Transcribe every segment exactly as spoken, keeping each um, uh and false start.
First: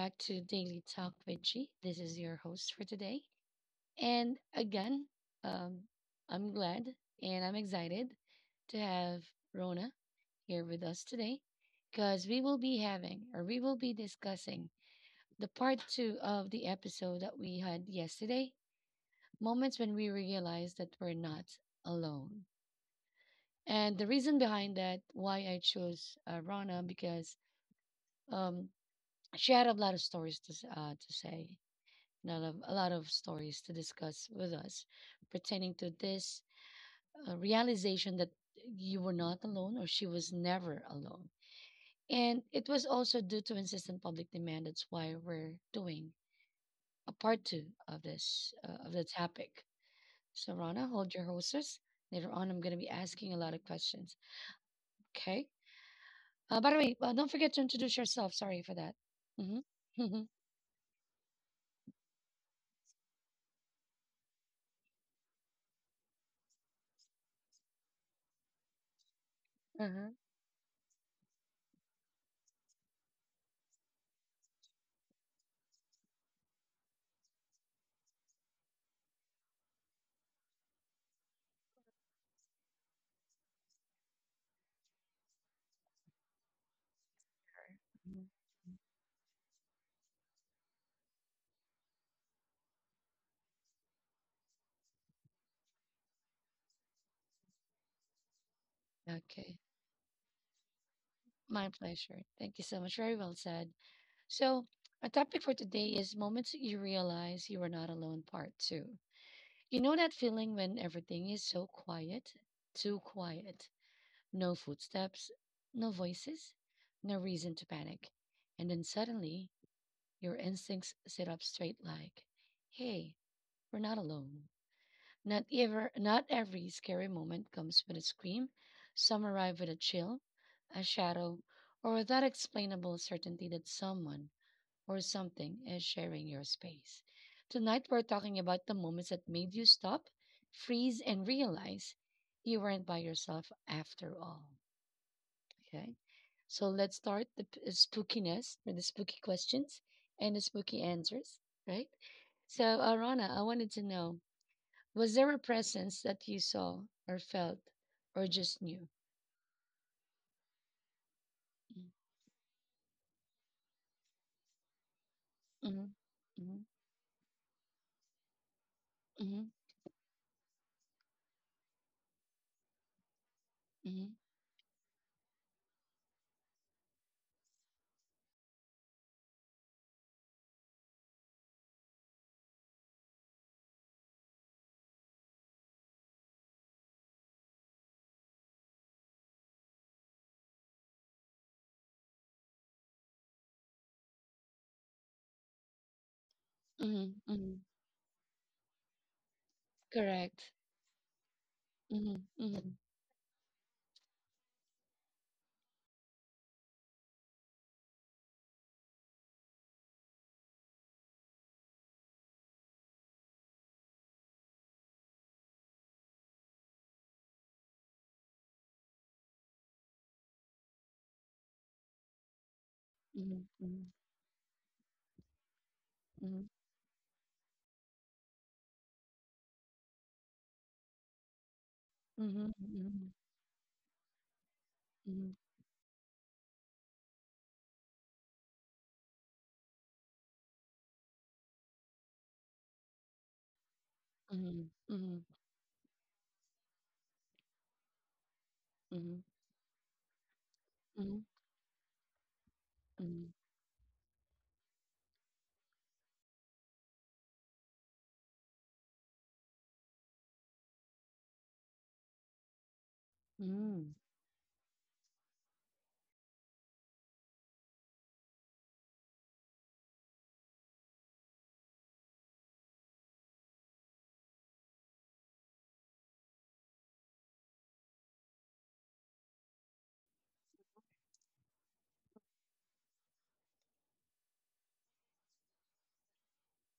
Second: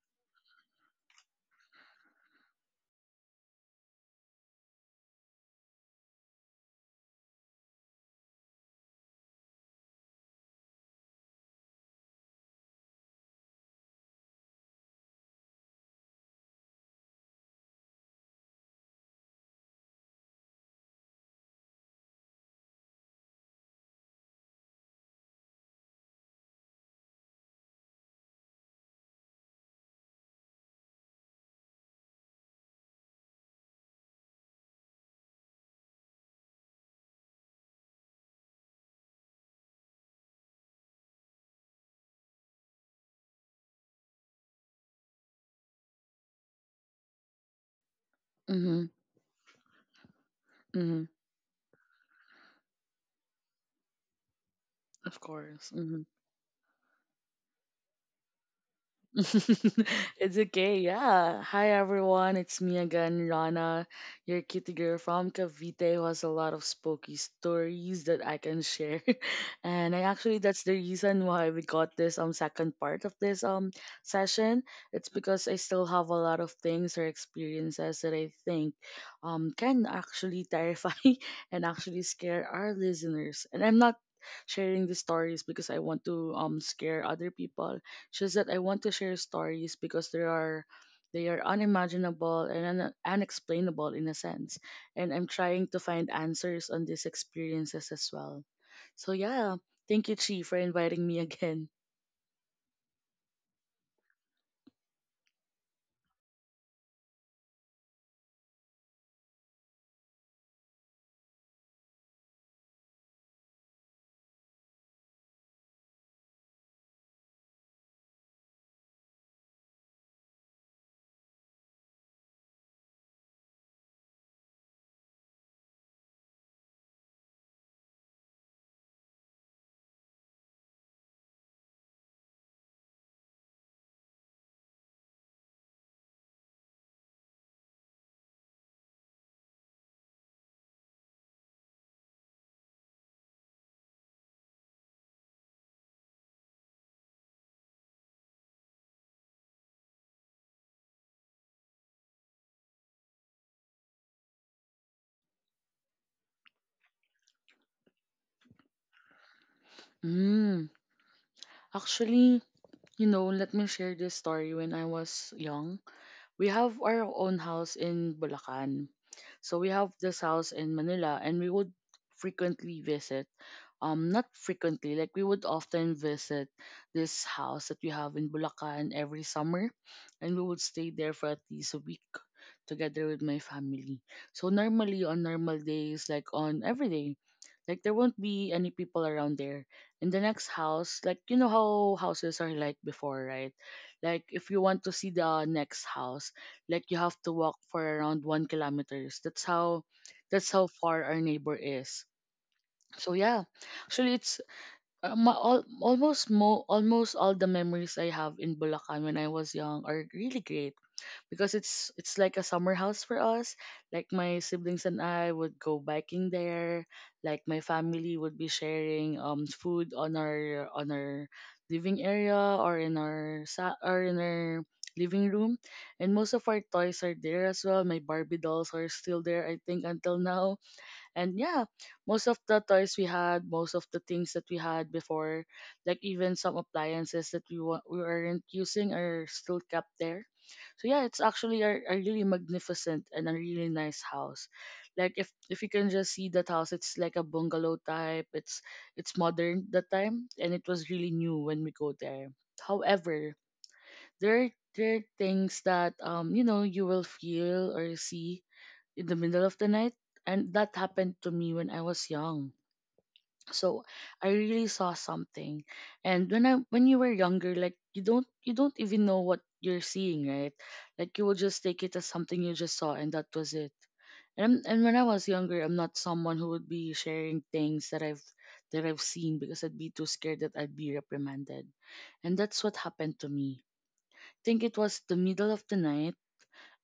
back to Daily Talk with G. This is your host for today. And again, um, I'm glad and I'm excited to have Rona here with us today because we will be having or we will be discussing the part two of the episode that we had yesterday moments when we realize that we're not alone. And the reason behind that, why I chose uh, Rona, because um, she had a lot of stories to, s- uh, to say lot of a lot of stories to discuss with us pertaining to this uh, realization that you were not alone or she was never alone. And it was also due to insistent public demand. That's why we're doing a part two of this uh, Mhm. of the topic. So Rana, Mhm. hold your horses. Later on, I'm going to be asking a lot of questions. Of Okay. course. Mhm. Uh, by the way, uh, don't forget to introduce yourself. Sorry for that. Mm-hmm. It's okay, yeah. Hi everyone, it's me again, Rana, your kitty girl from Cavite who has a lot of spooky stories that I can share. and I Uh-huh. actually that's the reason why we got this um second part of this um session. It's because I still have a lot of things or experiences that I think um can actually terrify and actually scare our listeners. And I'm not sharing these stories because I want to um scare other people, Mhm. just that I want to share stories because there are they are unimaginable and un- unexplainable in a sense. And I'm trying to find answers on these experiences as well. So yeah, Okay. thank you Chi for inviting me again. My pleasure. Thank you so much. Very well said. So, our topic for today is moments that you realize you are not alone, part two. You know that feeling when everything is so quiet, too quiet, no footsteps, no voices, no reason to panic. And then suddenly, your instincts sit up straight like, hey, we're not alone. Not ever, not every scary moment comes with a scream. Some arrive with a chill, a shadow, or that explainable certainty that someone or something is sharing your space. Tonight, we're talking about the moments that made you stop, freeze, and realize you weren't by yourself after all. Okay. So let's start the p- uh, spookiness or the spooky questions and the spooky answers, right? So, Arana, I wanted to know was there a presence that you saw or felt or just knew? Mm, actually, you know, let me share this story when I was young. Mm-hmm. We Mm-hmm. have our own house in Bulacan. Mm-hmm. So we have this house in Manila, and we would frequently visit, um not frequently, like we would often visit this house that we have in Bulacan every summer, and we would stay there for at least a week together with my family. So normally, on normal days, like on every day, like there won't be any people around there. In the next house, like, you know how houses are like before, right? Like if you want to see the next house, like you Mm-hmm. have to walk Mm-hmm. for around one kilometers. That's how that's Correct. how far our neighbor is. Mm-hmm. Mm-hmm. So yeah, actually it's uh, ma- all, almost mo almost all the memories I have in Bulacan when I was young are really great because it's it's like a summer house for us. Like my siblings and I would go biking there. Like my family would be sharing um food on our on our living area or in our sa- Mm-hmm. or in our living room, and most of Mhm, our toys are there as well. My Barbie dolls are still there, I think, until now. And yeah, most of mhm, the toys we mhm, had, most of the things that we had mhm, before, like even some appliances that we wa- we aren't using are still kept there. So yeah, it's actually a, a really magnificent and a really nice house. mhm, Like if mhm, if you can just see that house, it's like a bungalow type. It's it's mhm, modern that time, and it was really mhm, new when we go there. mhm, However, there are- there are things that um you know you will feel or see in the middle of the night. And that happened to me when I was young. So mhm, I really saw something. And when I when you were younger, like you don't you don't even know what you're seeing, right? Like you will just take it as something you just saw, and that was it. And and when I was younger, I'm not someone who would be sharing things that I've that I've seen because I'd be too scared that I'd be reprimanded. And that's what happened to me. Think it was the middle of the night,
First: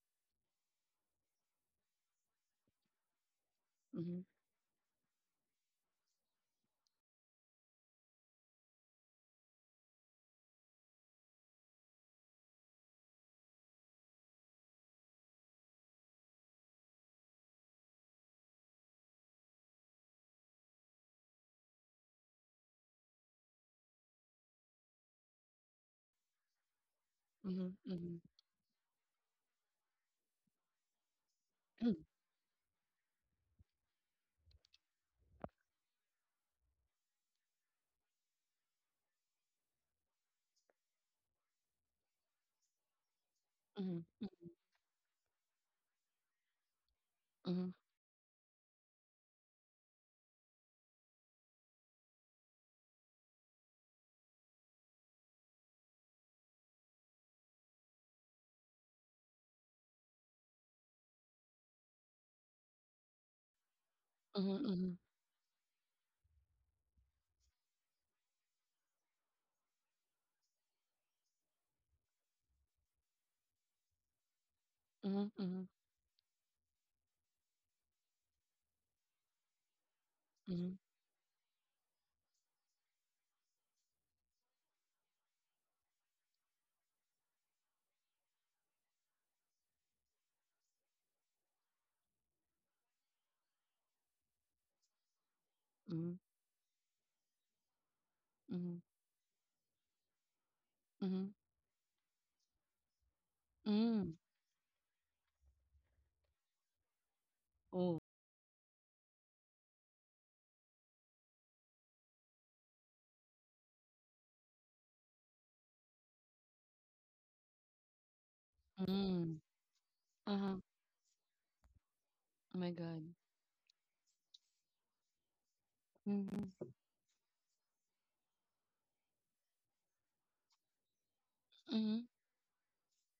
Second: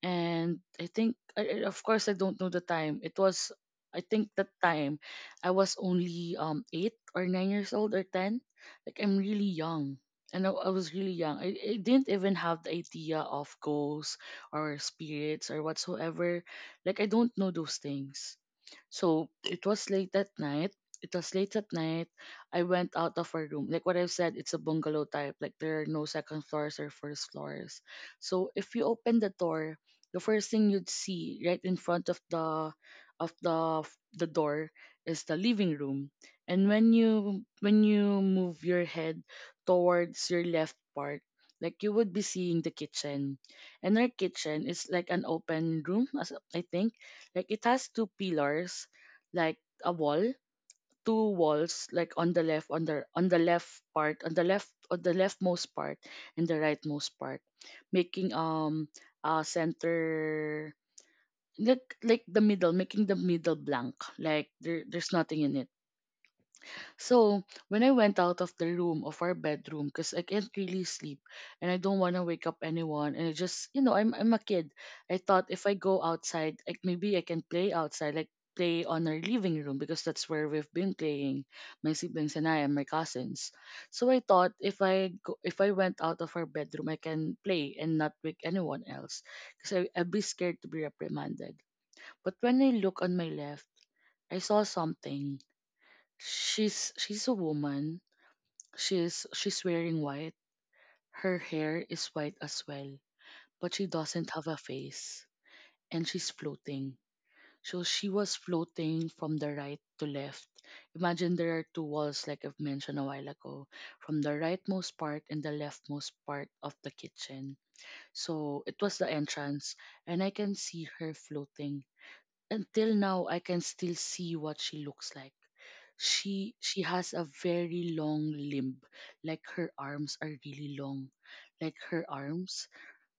and I think, I, I- of course, I don't know the time. It was, I mhm, mhm, think, that time I was only um eight or nine years old or ten. Like I'm really young, and I, I was really young. I, I didn't even have the idea of ghosts or spirits or whatsoever. Like I don't know those things. So it was late at night. It was late at night. I went out of our room. Like what I've said, it's a bungalow type. Like there are no second floors or first floors. mhm, So if you open the door, the first thing you'd see right in mhm, front of the of the the door is the living room. And when you when you move your head towards your left part, like you would be seeing the kitchen. mhm, mhm, And our mhm, kitchen is like an open room, as I think, like it mhm, has two pillars, like a wall, two walls, like on the left on the on the left part on the left on the leftmost part and the rightmost part, making um uh center, like like the middle, making the middle blank, like there, mhm, there's nothing in it. So when I went out of the room, of our bedroom, because I can't really sleep and I don't want to wake up anyone, and I just, you know I'm I'm a kid, I thought mhm, if I go outside, like maybe I can play outside, like play on our living room because that's where we've mhm, been playing, my siblings and I and my cousins. So I thought if I go, if I went out of our bedroom, I can play and not wake anyone else, because I'd be scared to be reprimanded. But when I look on my left, I saw something. She's she's a woman. mhm, She's she's wearing white. mhm. Her hair is white as well, but she Mhm. doesn't have a face, and she's floating. So Oh, she was floating from the right to left. Imagine there are two walls, like I've mentioned a while ago, from the rightmost part and the leftmost part of the kitchen. So it was the mm. entrance, and I can Uh-huh. see her floating. Oh my Until God. now, I can still see what she looks like. she Mm-hmm. she has a very long limb, like her arms are really long, like Mm-hmm. her arms.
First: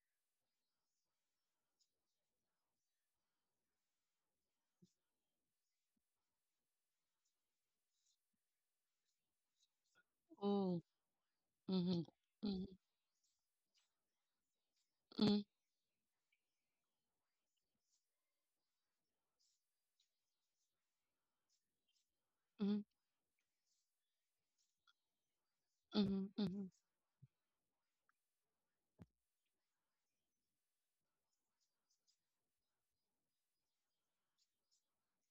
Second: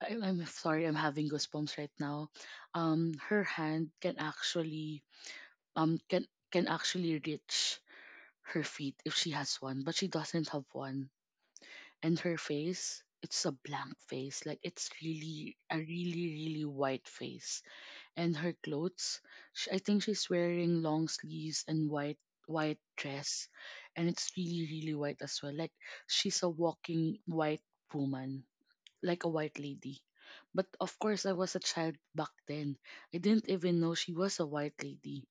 I, i'm sorry, i'm having goosebumps right now. Um her hand can actually, um can can actually reach her feet, if she has one, but she doesn't have Oh. one. Mm-hmm. And her Mm-hmm. face, it's a blank face, like it's Mm-hmm. really a really really white face. And her clothes. Sh I think she's wearing long sleeves and white, Mm-hmm. white dress, and it's really really white as well. Like she's a Mm-hmm. walking white woman, like a white lady. But of course, I was a child back then. I didn't even know she was a white lady.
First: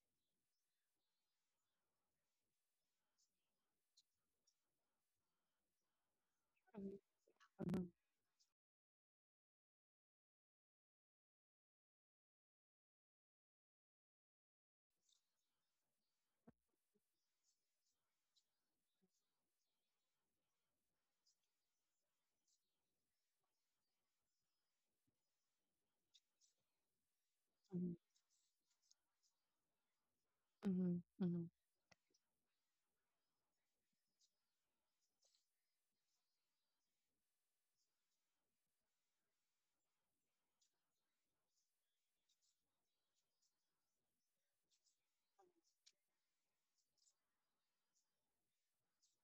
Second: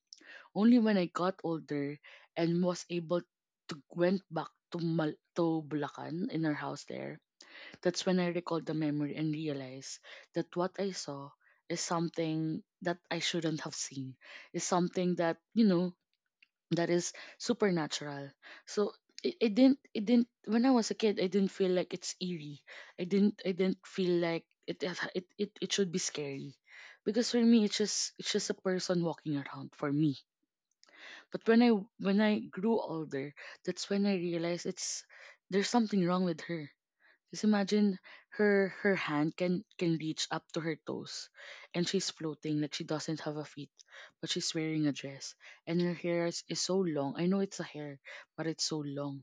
Only when I got older and was able to went back to Mal- to Bulacan, in her house there, Mm-hmm. that's when I recalled the memory and realized that what I saw is something that I shouldn't have seen, is something that, you know, that is supernatural. So, it, it didn't it didn't when I was a kid, I didn't feel like it's eerie. I didn't I didn't feel like it it it, it it should be scary. Because for me, it's just, it's just a person walking around for me. Mm-hmm. Mm-hmm. But when I when I grew older, that's when I realized, it's there's something wrong with her. Just imagine, her her hand can can reach up to her toes, and she's floating, like she doesn't have a feet, but she's wearing a dress. And her hair is, is so long. I know it's a hair, but it's so long.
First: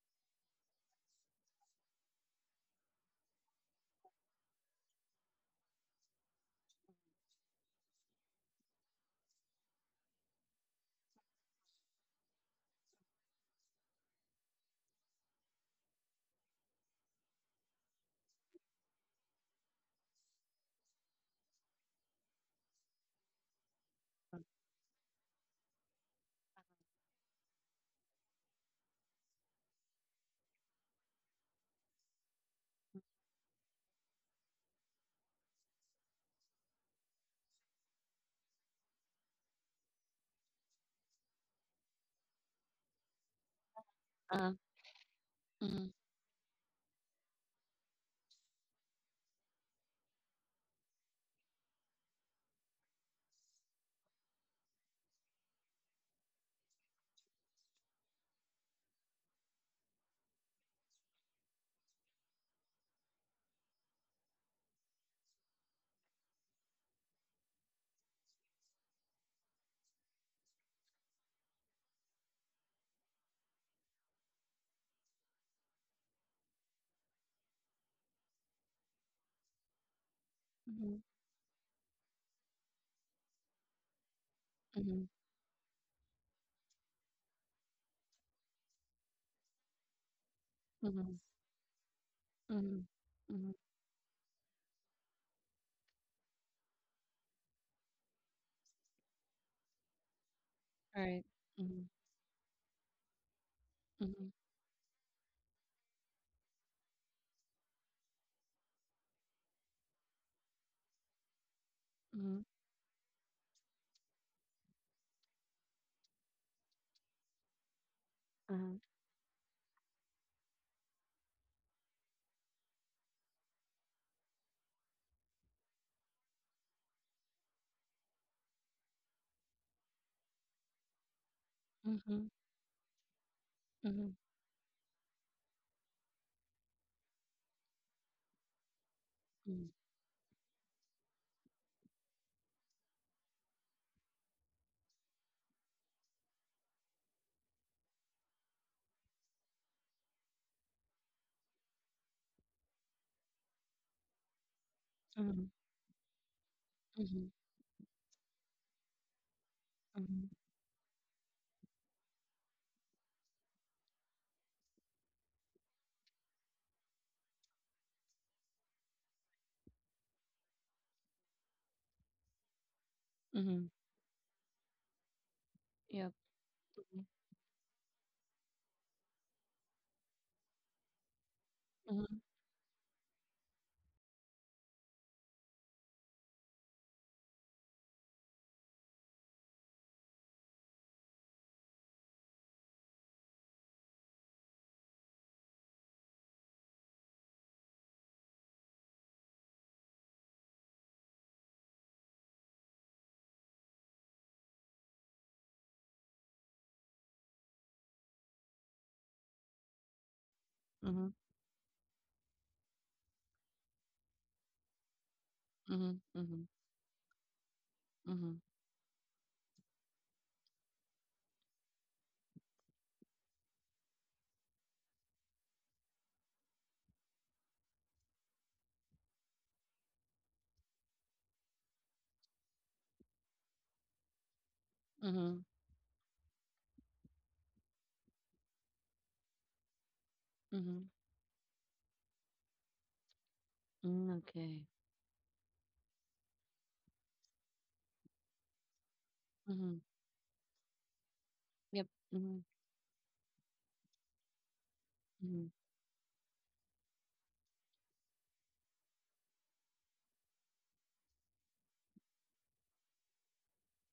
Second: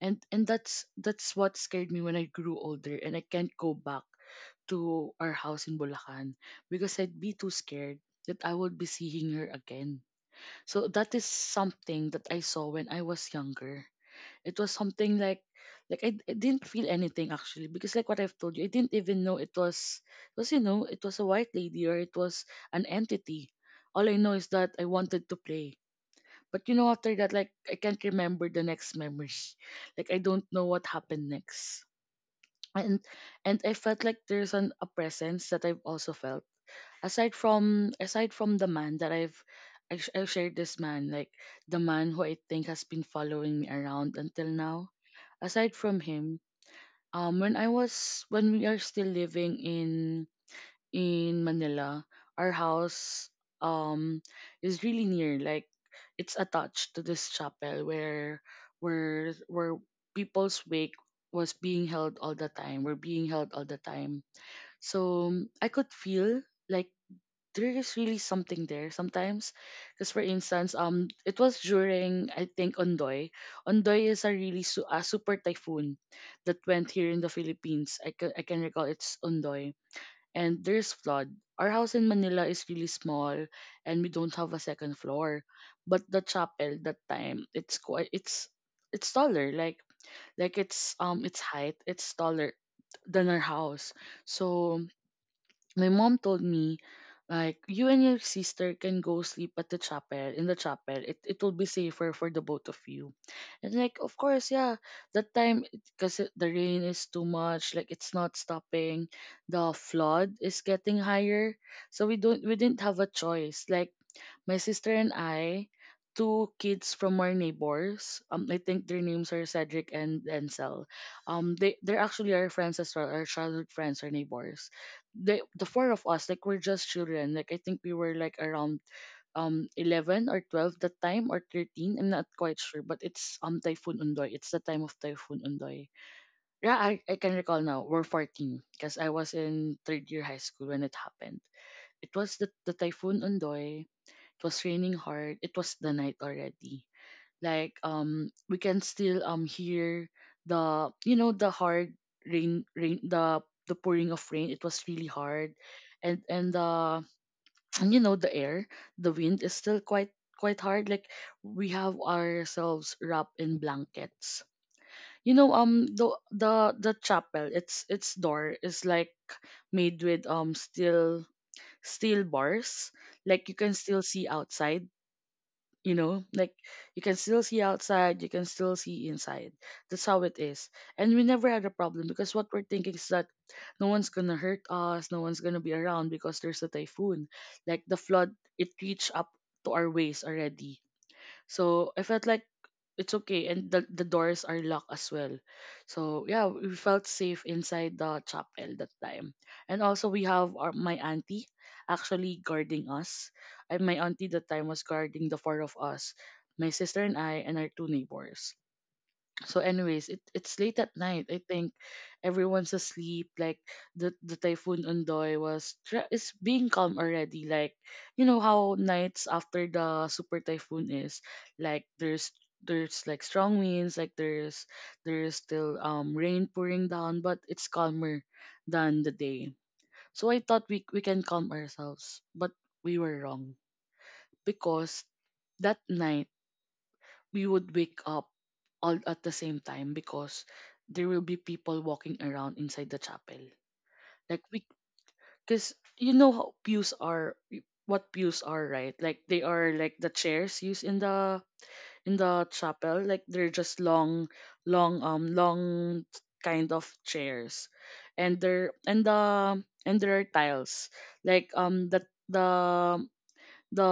And and that's that's what scared me when I grew older, and I can't go back to our house in Bulacan because I'd be too scared that I would be seeing her again. So that is something that I saw when I was younger. It was something like, like I, I didn't feel anything actually, because like what I've told you, I didn't even know it was, it was you know it was a white lady, or it was an entity. All I know is that I wanted to play. But you know, after that, like I can't remember the next memory. Like I don't know what happened next. And and I felt like there's an a presence that I've also felt, aside from aside from the man that I've I, sh- I shared. This man, like, the man who I think has been following me around until Uh-huh. now, aside Mm. from him, um, when I was when we are still living in in Manila, our house, um is really near. Like it's attached to this chapel where, where where people's wake was being held all the time. Were being held all the time. So I could feel, like, there is really something there sometimes. Because for instance, um, it was during, I think, Ondoy. Ondoy is a really su- a super typhoon that went here in the Philippines. I can I can recall it's Ondoy, and Mm-hmm. there's flood. Our house in Manila is really small, and we don't have a second Mm-hmm. floor. But the chapel that time, it's quite, it's it's taller, like like it's, Mm-hmm. um its height, it's taller than our Mm-hmm. house. So my mom told me, like, you and your sister can go sleep at the chapel, in the chapel. All it right. it will be Mm-hmm. safer for the both of you. And, like, of course, yeah, that time, because the rain is too much, like it's not stopping, the flood is getting higher, so we Mm-hmm. don't we didn't have a choice. Like my sister and I, two kids from our neighbors. Um, I Uh-huh. think their names are Cedric and Ansel. Um, they they're actually our friends as well, our childhood friends, our neighbors. They, the four of us, like we're just children. Like I think we were like around um eleven or twelve that time, or thirteen. I'm Mhm, not quite sure, but it's um Typhoon mhm, Undoy. It's the time of Typhoon Undoy. Yeah, I, I can recall now. We're fourteen because I was mhm, in third year high school when it happened. It was the the Typhoon Undoy. It was raining hard. It was the night already. Like um we can still um hear the, you know, the hard rain rain the the pouring of rain. It was really mhm, hard. And and uh mhm, and you know, the air, the wind is still quite mhm, quite hard. Like we have ourselves wrapped in blankets. You know, um the the the chapel, its its door is like made with um steel steel bars. Like you mhm. can still see outside, you Yep. know, like you can still see outside, you can still see inside. That's how it is, and we never had a problem Mhm, because what we're thinking is that no one's gonna hurt us, no one's gonna be around because there's a typhoon. Like the flood, it reached up to our waist already, so I felt like it's okay, and the, the doors are locked as well. So yeah, we felt safe inside the chapel that time. And also we have our, my auntie actually guarding us, and my auntie that time was guarding the four of us, my sister and I, and our two neighbors. So, anyways, it, it's late at mhm, night. I think everyone's asleep. Like the the typhoon Undoy was mhm, tra- is mhm, being calm already. Like mhm, you know mhm, how nights after the super typhoon is, like there's there's like strong winds. Like there's there's still um rain pouring down, but it's calmer than the day. So I thought we we can calm ourselves, but we were wrong because mhm, that night we would wake up all at the same time because mhm. there will be people walking around inside the chapel. Mm, Like okay. we, because you know how pews are, what pews are, right? Like they are Mhm. like the chairs used in the Yep. in Mhm, the chapel. Like they're just long, long, um, mhm, long kind of chairs, and there and the and there are tiles. Like um the the the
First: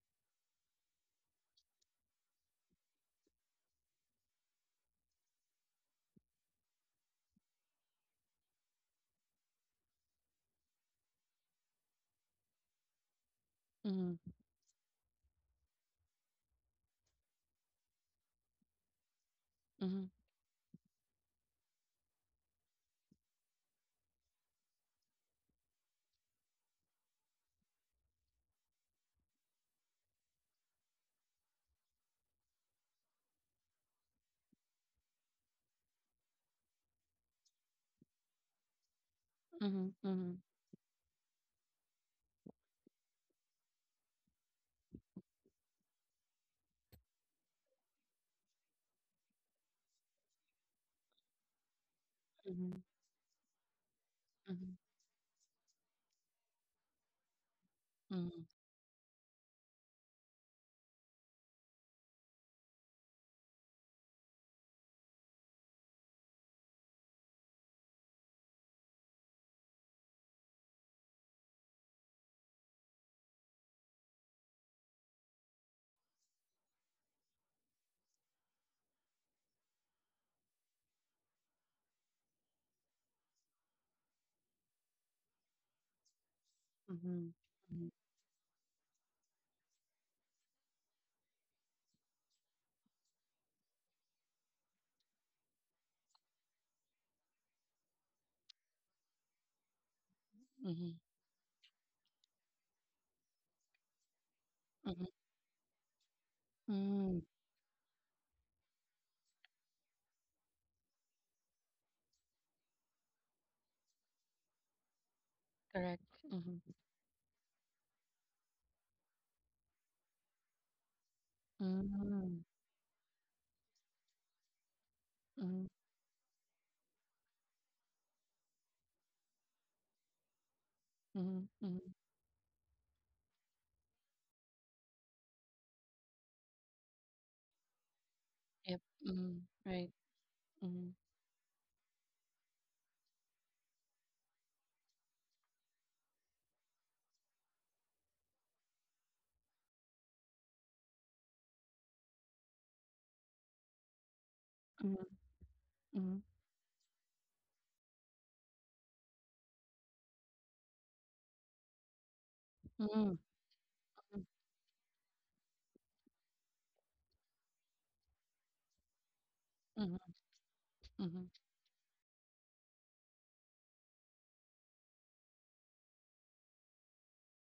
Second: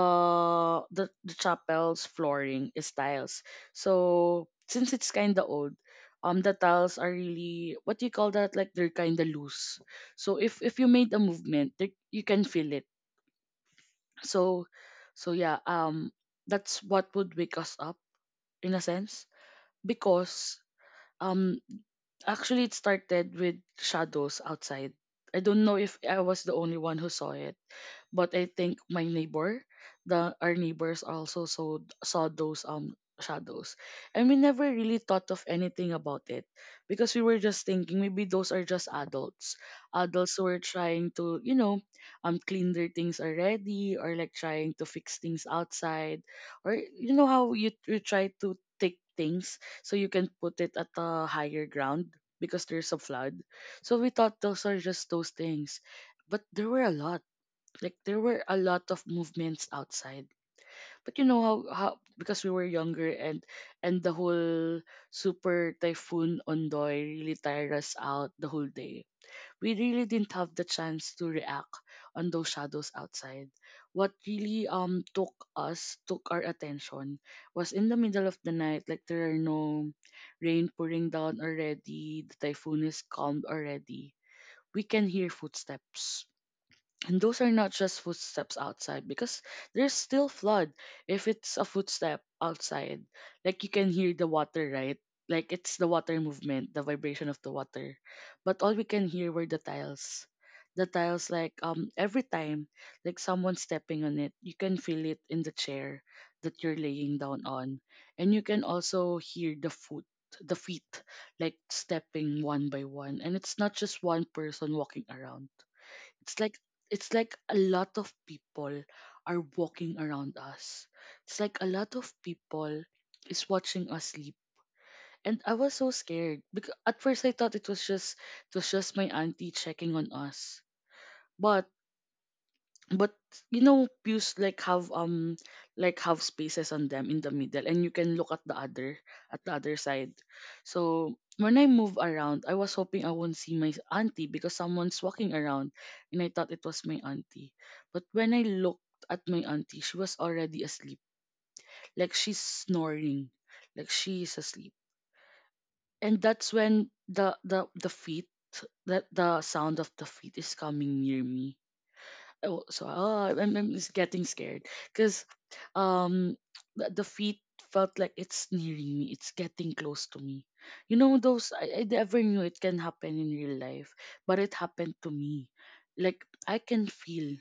the, the chapel's flooring is tiles. So since it's kind of old, um, the tiles are really, what do you call that? Like they're kind of loose. So if if you made a movement, they, you can feel it. mhm, So so yeah, um, that's what would wake us up, in a sense, mhm, because um actually it started with shadows outside. I don't know if I was the only one who saw it, but I think my neighbor, the our neighbors also saw saw those um shadows, and we never really thought of anything about it because we were just thinking maybe those are just adults, mhm, adults mhm, who are trying to, you know, um clean their things already, or like trying to fix things outside, or you know how you you try to take things so you can put it at a higher ground because mhm, there's a flood. So we thought those mhm, are just those things, but there were a lot, like there were mhm, a lot of movements outside. But you know how, how Because we were younger, and and the whole super typhoon Ondoy really tired us out the whole day. We really didn't have the chance to react on those shadows outside. What really um took us took our attention was in the middle of the night. Like there are no rain pouring down already, the typhoon is calmed already. We can hear footsteps, and mhm, those are not mhm, just footsteps outside because there's still flood. If it's a footstep outside, like you can hear the water, right? Like it's the water movement, the vibration of the water. But all we can hear were the tiles. The mhm, tiles, like um every time, like someone stepping on it, you can feel mhm. it in the chair that you're laying Mm, down on. And you can also hear the foot the feet, like stepping one by one, and it's not just one person walking around. correct. It's like Mhm, it's like a lot of people are walking around us. It's like a lot of mhm, people is watching us sleep. And I mhm, was so scared because at first I thought it was just it was just my auntie checking on us. mhm, But mhm. but you know pews like have um like have spaces on them in the middle, and you can look at the Yep. other at Mhm, the other right. side. Mhm, So when I move around, I was hoping I won't see my auntie because someone's walking around, and I thought it was my auntie. But when I looked at my auntie, she was already asleep. Like she's snoring, like she's asleep. mhm, And mhm, that's when the the the feet that the sound of the feet is coming near me. Oh, so mhm, oh, I'm, I'm just getting scared because um the, the feet felt like it's nearing me, it's getting mhm, close to me. You know mhm, those, I, I never knew it can happen in real life, but it happened to me. Like i can feel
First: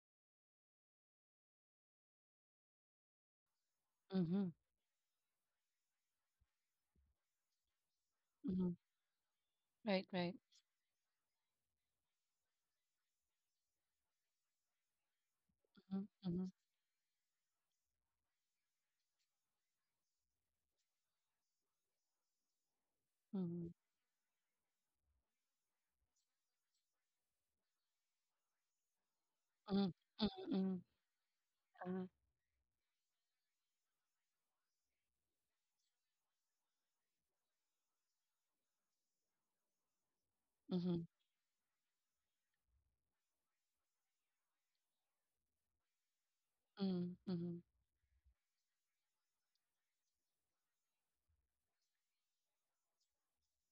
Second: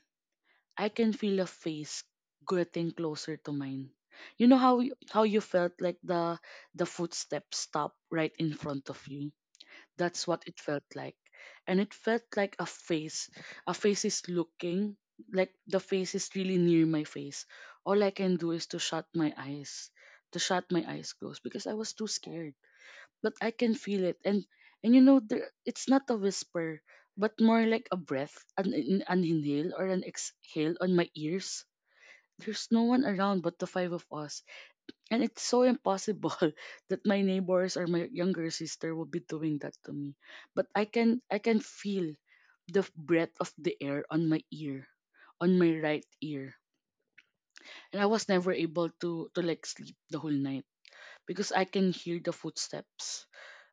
I can feel a face getting closer to mine. You mhm, know how you, how you felt like the the footsteps stop right in mhm. front of you. Right. That's Right. what it felt like. And it felt like a face. A face is looking, like the Mhm, face is mhm, really near my face. All I can do is to shut my eyes, to shut my eyes closed because I was too scared. But I can mhm, feel it. And and you know, there, it's not a whisper, but more like a breath, an, an inhale or mhm, an mhm, exhale mhm, on my ears. tama, There's no one around but the five of us, and it's so impossible that my neighbors or my younger sister will be doing that to me. But I mhm, can I can feel the f- breath of the air on my ear, on my right ear. mhm, mhm, And I was never able to to like sleep the whole night because I can hear the footsteps.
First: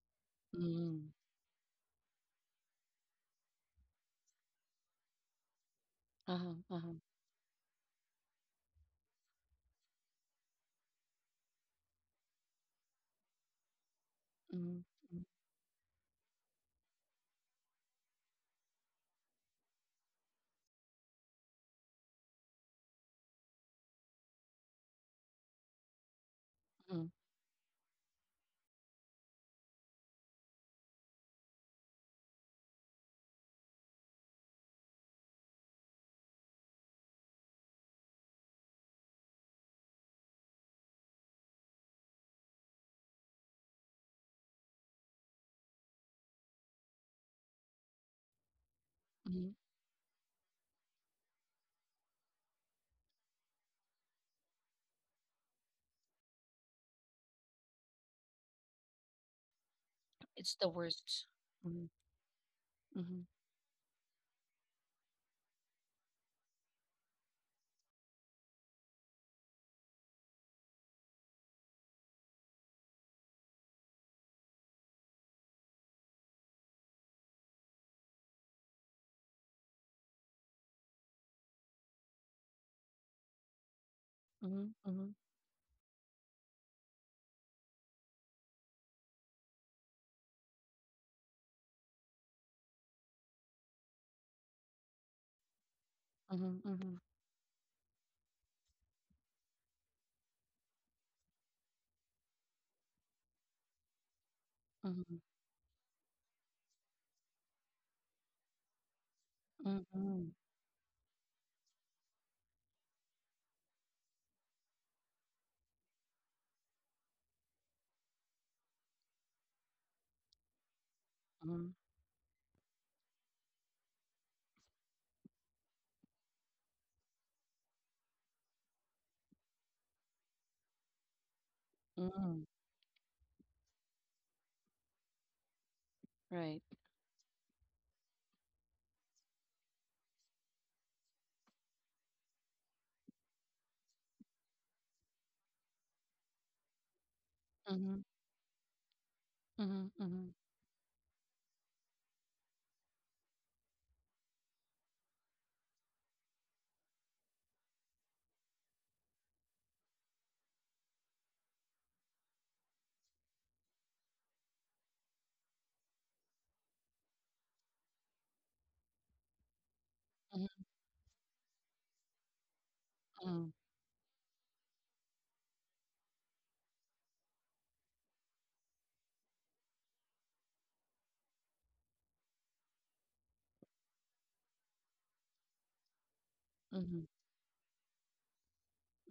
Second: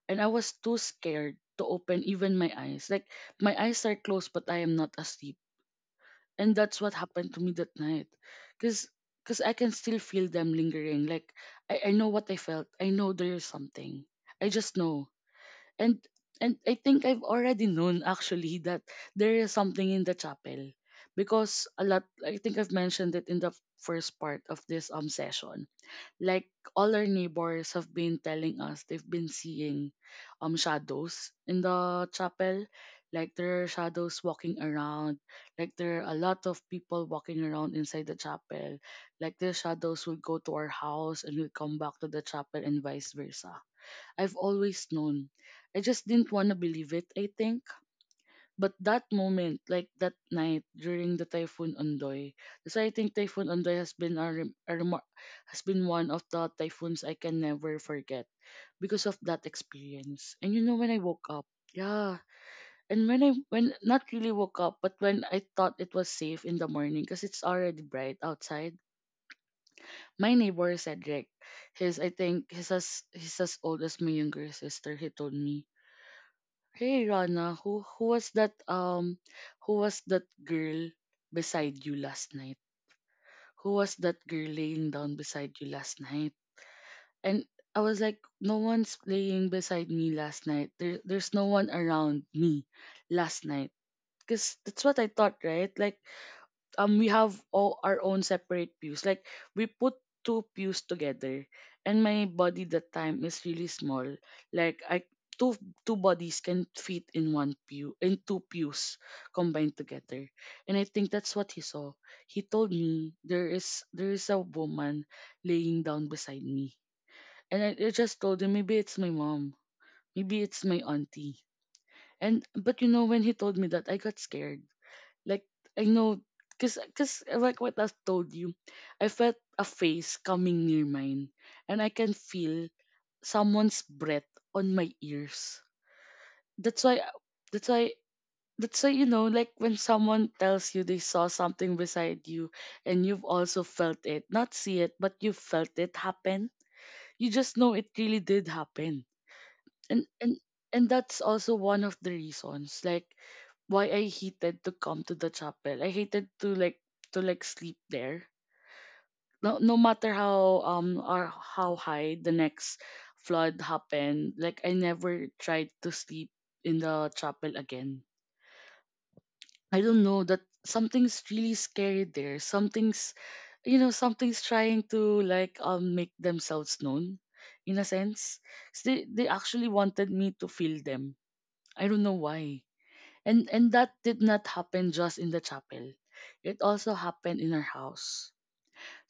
And I was too mhm, scared to open even my eyes. Like my eyes are closed, but I am not asleep. uh-huh, And that's uh-huh, what happened to me that night because because I can still feel them lingering. Like I, I know what I felt, I know there's something, I just mhm, know. mhm, And and I think I've already known, actually, that there is something in the chapel because a lot I think I've mentioned it in the first part of this um session. Like all our mhm, neighbors have been telling us they've been seeing um shadows in the chapel. Like there are shadows walking around, like there are a lot of people walking around inside the chapel. Like the shadows will go to our house and will come back to the chapel and vice versa. I've always known, I just didn't want to believe it, I think. But that mhm. moment, like that night during the typhoon Ondoy, that's why I think typhoon Ondoy has been a, rem- a remar- has been one of the typhoons I can never forget because of that experience. And It's you the know when I worst. woke up, Mhm, yeah, and mhm, when I when, not really woke up, but when I thought it was safe in the morning because it's already bright outside. My neighbor Cedric, his I think he's as he's as old as my younger sister. He told me, "Hey Rana, who who was that um who was that girl beside you last night? Who was that girl mhm, laying mhm, down beside you last night?" And I was like, no one's laying beside me last night. There there's no one around me last night. 'Cause that's what I thought, right? Like mhm, um mhm, we have all our own separate pews. Like we put two pews together, and my body that time is really small. Like I mhm, two two bodies can fit in one pew in two pews combined mhm, together. mhm, And I think that's what he saw. He told me there is there is a woman laying down beside me. And I, I just told him maybe it's my mom, maybe it's my auntie. mhm, And but you know when he told me that, I got scared. Like I know, cause, 'cause like what I told you, I felt a face coming near mine, and I can mhm. feel someone's breath on my ears. Right. That's why, that's why, that's why, you know, like when someone tells you they saw something beside you, and you've also felt it, not see it, but you felt it happen, you just know it Mhm, really did happen. mhm, and mhm, and and that's also one of the reasons. Like why I hated to come to the chapel. I hated to like to like sleep there. No no matter how um or how high the next flood happened, like I never tried to sleep in the chapel again. I don't know that mhm, something's really scary there. Something's mhm, you know, something's trying to like um make themselves known in a sense. 'Cause They they actually wanted me to feel them. I don't know why. And and that did not happen just in the chapel. It mhm, also mhm, happened in our house.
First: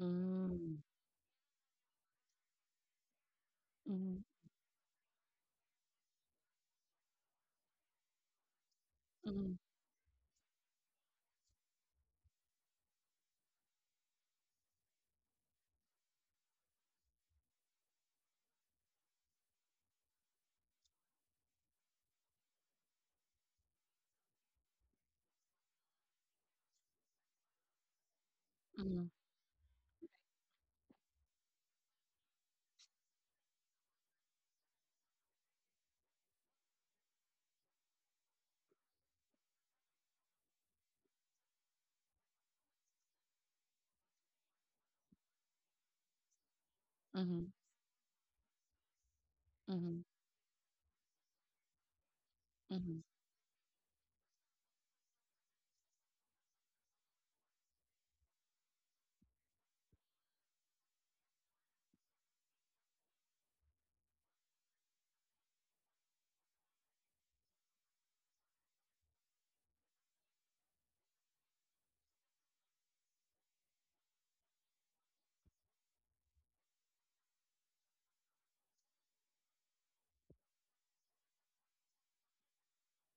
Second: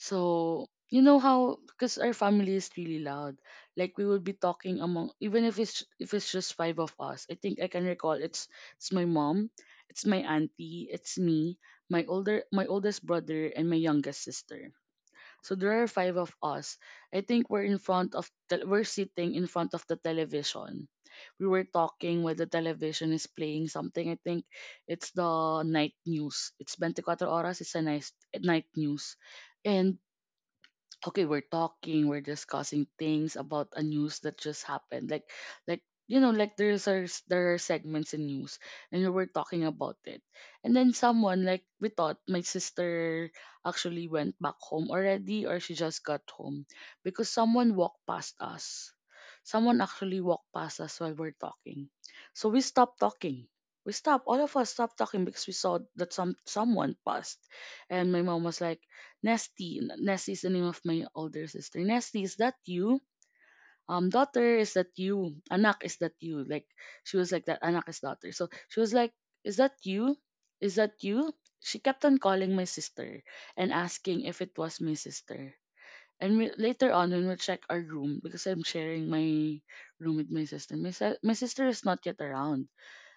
So you know how, because our family is really loud. Like we would mhm, be talking among, even if it's if it's just five of us. I think I can recall it's it's my mom, mhm, it's my auntie, it's me, my older my oldest brother, and my youngest sister. So there are five of us. I think we're in front of the, we're sitting in front of the television. We were talking while the television is playing something. I think it's the night news. It's twenty-four horas. It's a nice night mhm, news. And okay, we're talking we're discussing things about a news that just happened, like like you know like there's our, there are segments in news, and we were talking about it. And then someone, like, we thought my sister actually went back home already, or she just got home, because mhm, someone walked past us someone mhm, actually walked past us while we're talking. So we stopped mhm, talking, we stopped all of us stopped talking, because we saw that some someone passed. And my mom was like, Nesty. N- Nesty is the name of my older sister. Nesty, is that you? Um, daughter, is that you? Anak, is that you? Like she was like that. Anak is daughter. So she was like, is that you? Is that you? She kept on calling my sister and asking if it was my sister. And we, later on, when we check our room, because I'm sharing my room with my sister, my, si- my sister is not yet around,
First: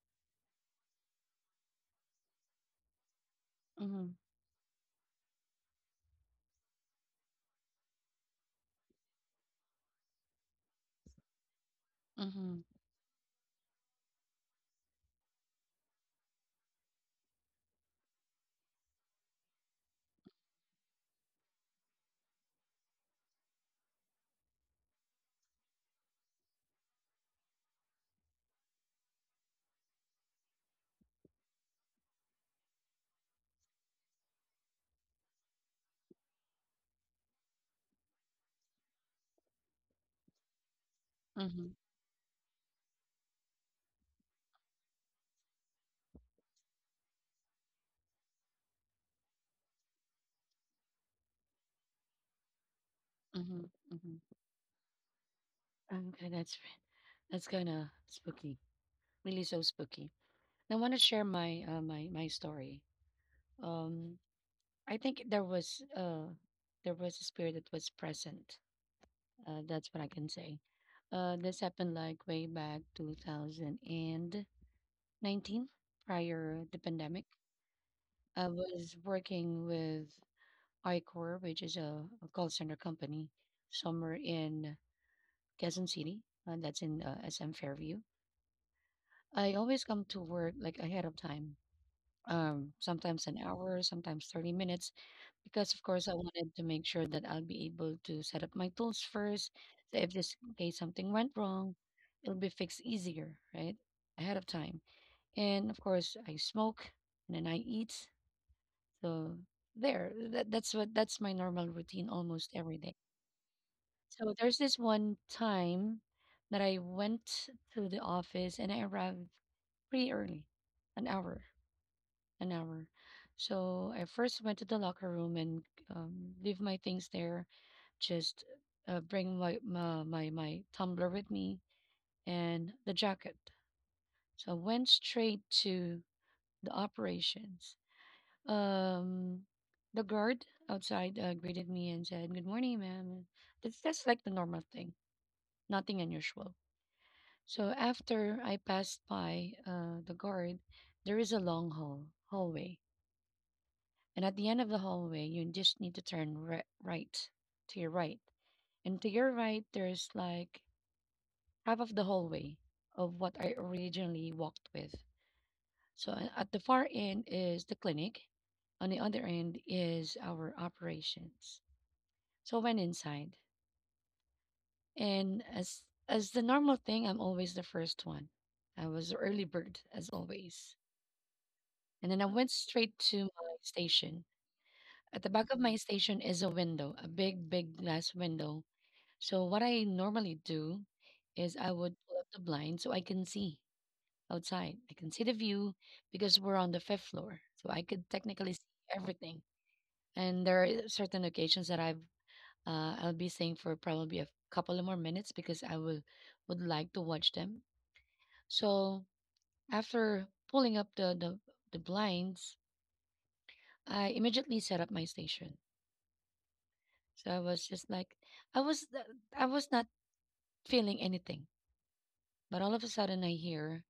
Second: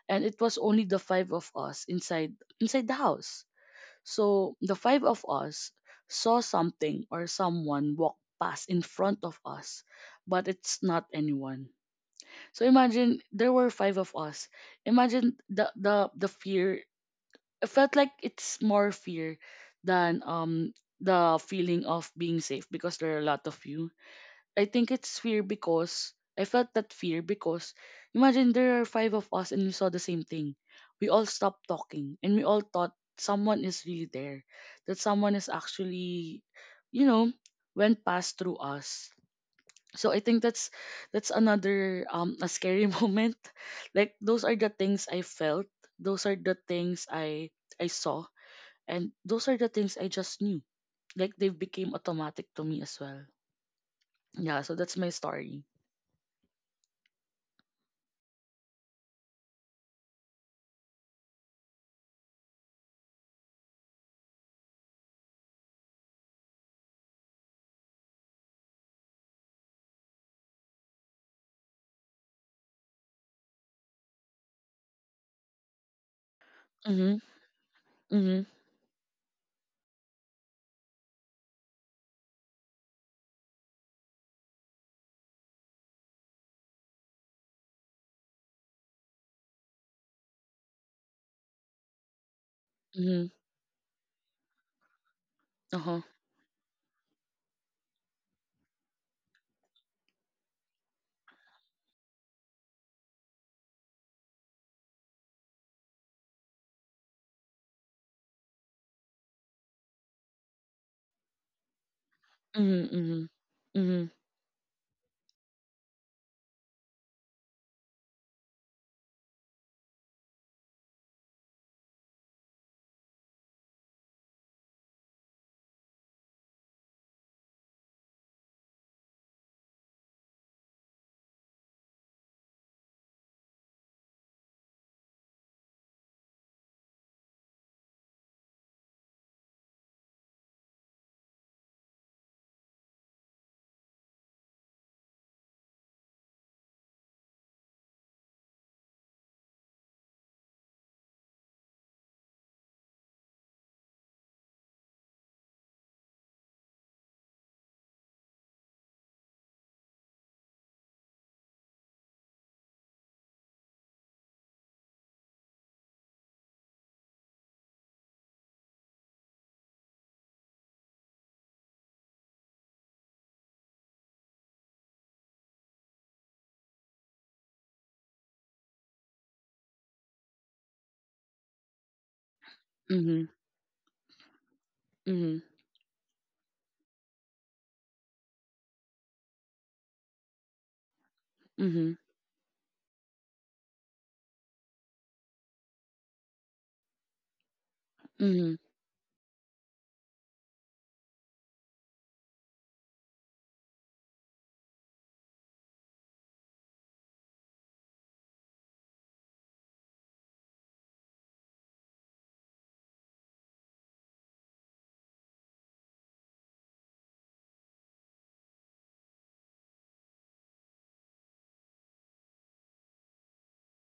and it was only the five of us inside inside the house. mhm, So the five of us saw something or someone walk past in front of us, but it's not anyone. So imagine there were five of us. Imagine the the the fear. It felt like it's more fear than um the feeling of being safe, because there are a lot of you. I think it's fear, because I felt that fear, because imagine there are five of us and we saw the same thing. We all stopped talking and we all thought someone is really there, that someone is actually, you know, went past through us. So I think that's that's mhm, another um a scary moment. Like those are the things I felt, those are the things I I saw, and those are the things I just knew. Like they became automatic to me as well. mhm, mhm. Yeah, so that's my story. Okay, that's that's kind of spooky, really so spooky. I want to share my uh, my my story. Um, I think there was uh there was a spirit that was present. Uh, that's what I can say. Uh, this happened like way back two thousand nineteen, prior the Mhm. pandemic. Mhm, I was working with iCor, which is a, a call center company, somewhere in Quezon City, and that's in uh, S M Fairview. I always come to work like ahead of time, um, sometimes mhm, an hour, sometimes thirty minutes, because of uh-huh. course I wanted to make sure that I'll be able to set up my tools first. So if this in case something went wrong, it'll be fixed easier, right? Ahead of time. And of course I smoke and then I eat. So there, that, that's what that's my normal routine almost every Mhm, day. mhm. Mhm, So there's this one time that I went to the office and I arrived pretty early, an hour an hour. So I first went to the locker room and um, leave my things there. Just uh, bring my, my my my tumbler with me and the jacket. So I went straight to the operations. Um, the guard outside uh, greeted me and said, "Good morning, ma'am." That's that's like the normal thing, nothing unusual. So after I passed by uh, the guard, there is a long hall hallway And at the end of the hallway, you just need to turn ri- right to your right. And to your right, there's like half of the hallway of what I originally walked with. So a- at the far end is the clinic. On the other end is our operations. So I went inside. And as as the normal thing, I'm always the first one. I was the early bird as always. And then I went straight to mhm, my station. At the mhm, back of my station is a window, a big, big glass window. So what I normally do is I would mhm, pull up the blind so I can see outside. I can see the view because we're on the fifth floor, so I could technically mhm, see everything. And there are certain occasions that I've uh, I'll be staying for probably a couple of more minutes because I will would like to watch them. So after pulling up the the, the blinds, I immediately set up my station. So I was just like, I was uh, I was not feeling anything, but all of a sudden I hear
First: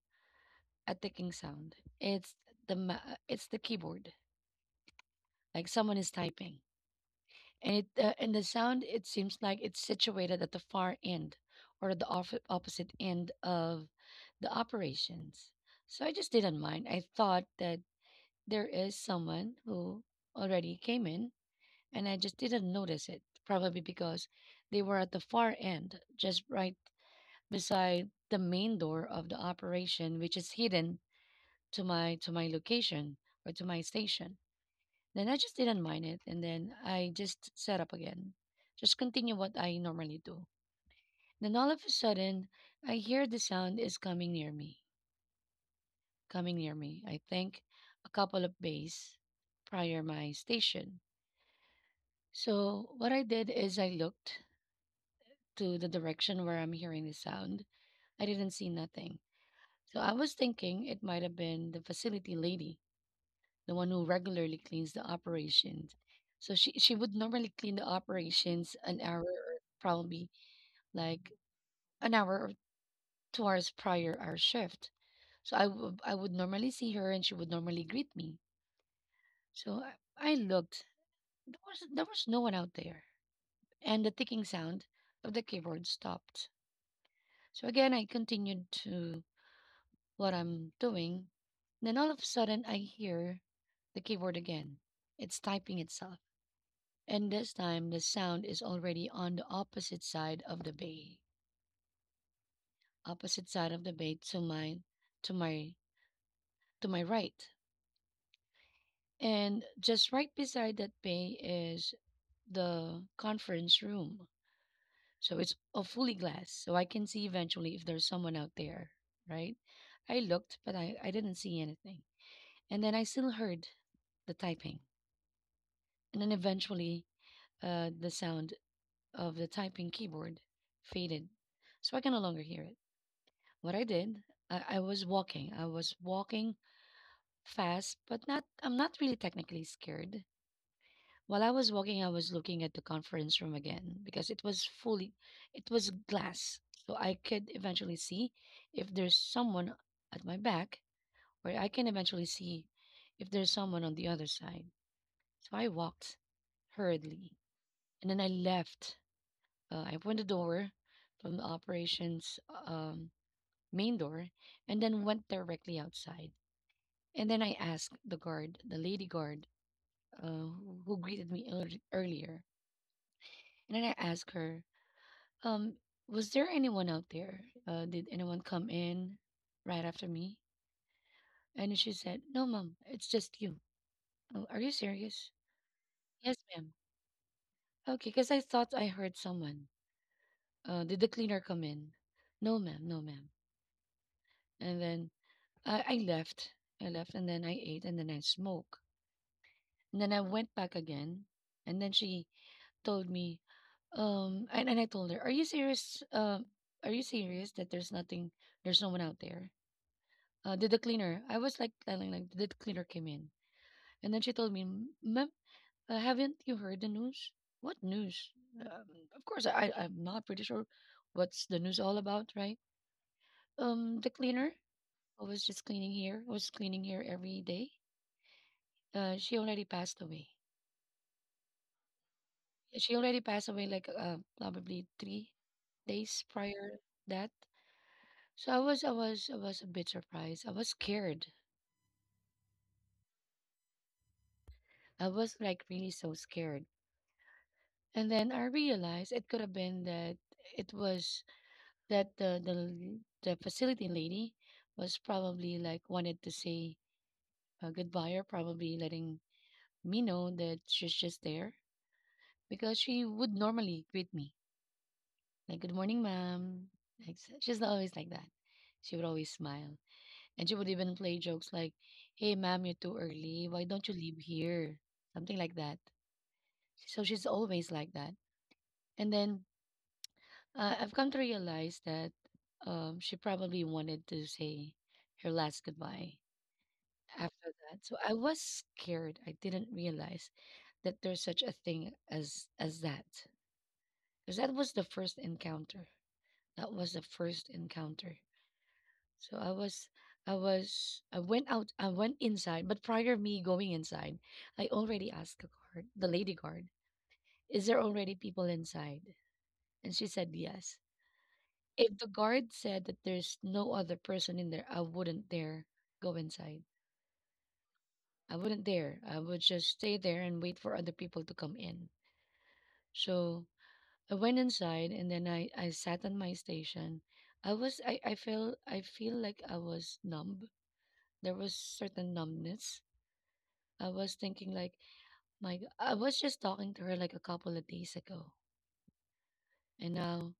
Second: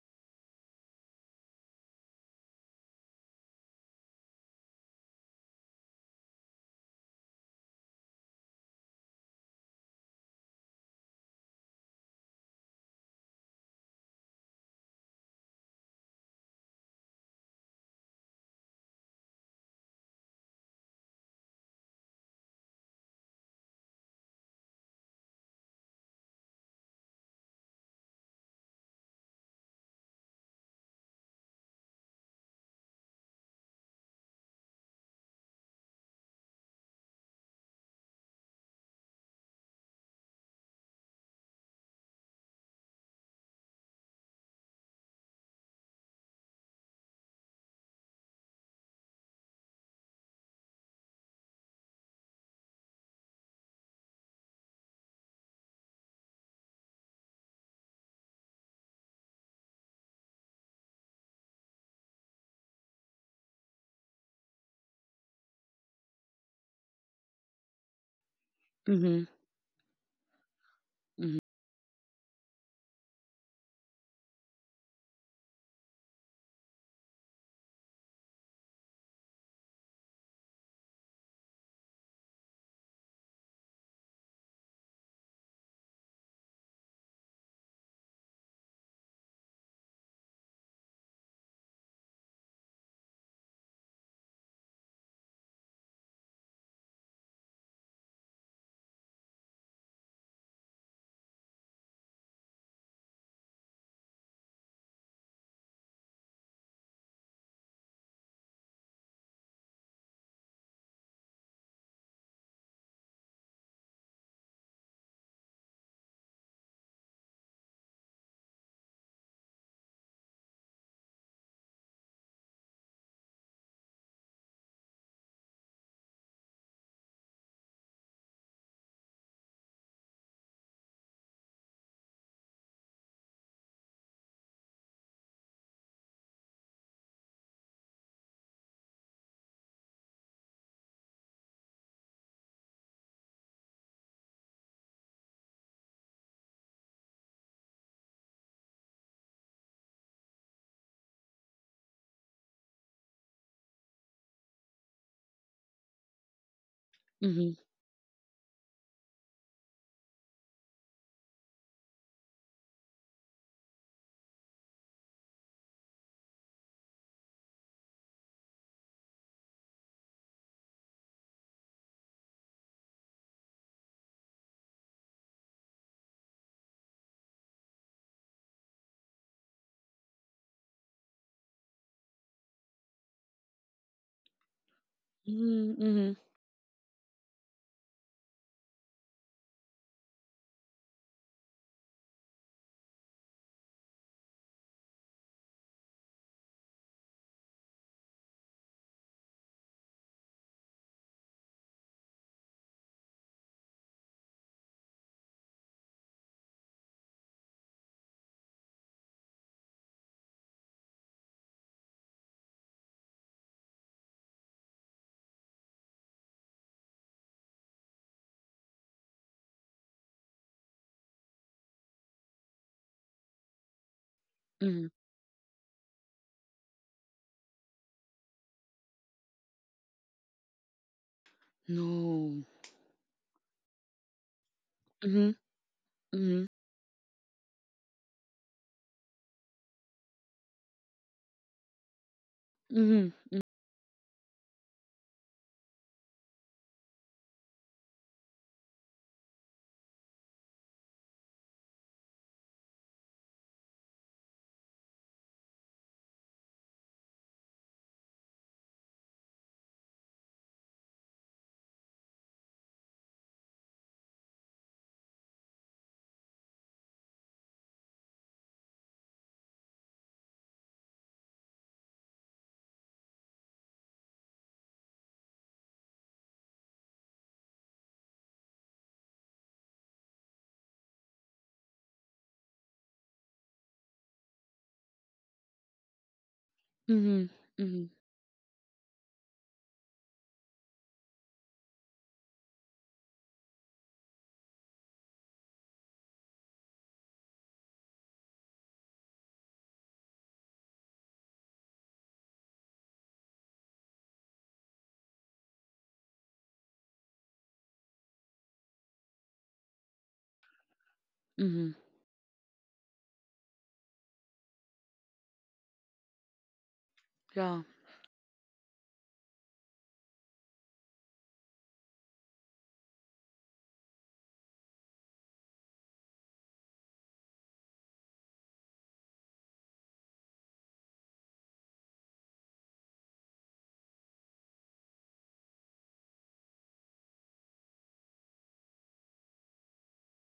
a ticking sound. It's the ma- it's the keyboard, like someone is typing, and it uh, and the sound, it seems like it's situated at the far end or the off- opposite end of the operations. So I just didn't mind. I thought that there is someone who already came in, and I just didn't notice it. Probably because they were at the far end, just right beside the main door of the operation, which is hidden to my to my location or to my station. Then I just didn't mind it, and then I just set up again, just continue what I normally do. Then all of a sudden, I hear the sound is coming near me, coming near me. I think a couple of bays prior my station. So what I did is I looked to the direction where I'm hearing the sound. I didn't see nothing. So I was thinking it might have been the facility lady, the one who regularly cleans the operations. So she she would normally clean the operations an hour mhm, or probably like mhm, an hour or two hours prior our shift. So I would I would normally see her and she would normally greet me. So I, I looked. There was there was no one out there. And the ticking sound of the keyboard stopped. So again I continued to what I'm doing. Then all of a sudden I hear the keyboard again. It's typing itself. And this time the sound is already on the opposite side of the bay opposite side of the bay to mine to my to my right, and just right beside that bay is the conference room, so it's a fully glass, so I can see eventually if there's someone out there, right? I looked, but i, I didn't see anything, and then I still heard the typing, and then eventually, uh, the sound of the typing keyboard faded, so I can no longer hear it. What I did, I, I was walking. I was walking fast, but not, I'm not really technically scared. While I was walking, I was looking at the conference room again because it was fully it was glass. So I could eventually see if there's someone at my back, or I can eventually see if there's someone on the other side. So I walked hurriedly mhm. and then I left. Uh, I opened the door from the operations, um, main door, and then went directly outside. And then I asked the guard, the lady guard, uh, who who greeted me earl- earlier. And then I asked her, um, was there anyone out there? Uh, did anyone come in right after me? And she said, "No, mom, it's just you." Oh, are you serious? Mm, mhm, Yes, ma'am. Okay, because I thought I heard someone. Uh, did the cleaner come in? No, ma'am, no, ma'am. And then I, I left. I left and then I ate and then I smoked. And then I went back again. And then she told me, um, and, and I told her, "Are you serious? Um, are you serious that there's nothing, there's no one out there? Uh, did the cleaner? I was like telling, like, did the cleaner came in?" And then she told me, "Ma'am, uh, haven't you heard the news? What news? Um, of course, I I'm not pretty sure what's the news all about, right? Um, the cleaner mhm. who was just cleaning here, was cleaning here every day. Uh, she already passed away. No. She already passed away, like, uh, probably three Mhm, days mhm, prior that." So I was I was I was a bit surprised. I was scared. mhm, mm, I was like really so scared. And then I realized it could have been that it was that the the the facility lady was probably like wanted to say uh, goodbye, or probably letting me know that she's just there, because she would normally greet me like good morning ma'am. Like s- she's always like that. She would always smile. And she would even play jokes like, "Hey, ma'am, you're too early. Why don't you leave here?" Something like that. So she's always like that. And then uh, I've come to realize that um, she probably wanted to say her last goodbye mhm, after that. mhm, So I was scared. I didn't realize that there's such a thing as as that, because that was the first encounter. That was the first encounter. So I was, I was, I went out, I went inside. But prior me going inside, I already asked the guard, the lady guard, is there already people inside? And she said yes. mhm. If the guard said that there's no other person in there, I wouldn't dare go inside. Yeah. I wouldn't dare. I would just stay there and wait for other people to come in. So I went inside, and then I, I sat on my station. I was I, I feel I feel like I was numb. There was certain numbness. I was thinking like, my g- I was just talking to her like a couple of days ago, and now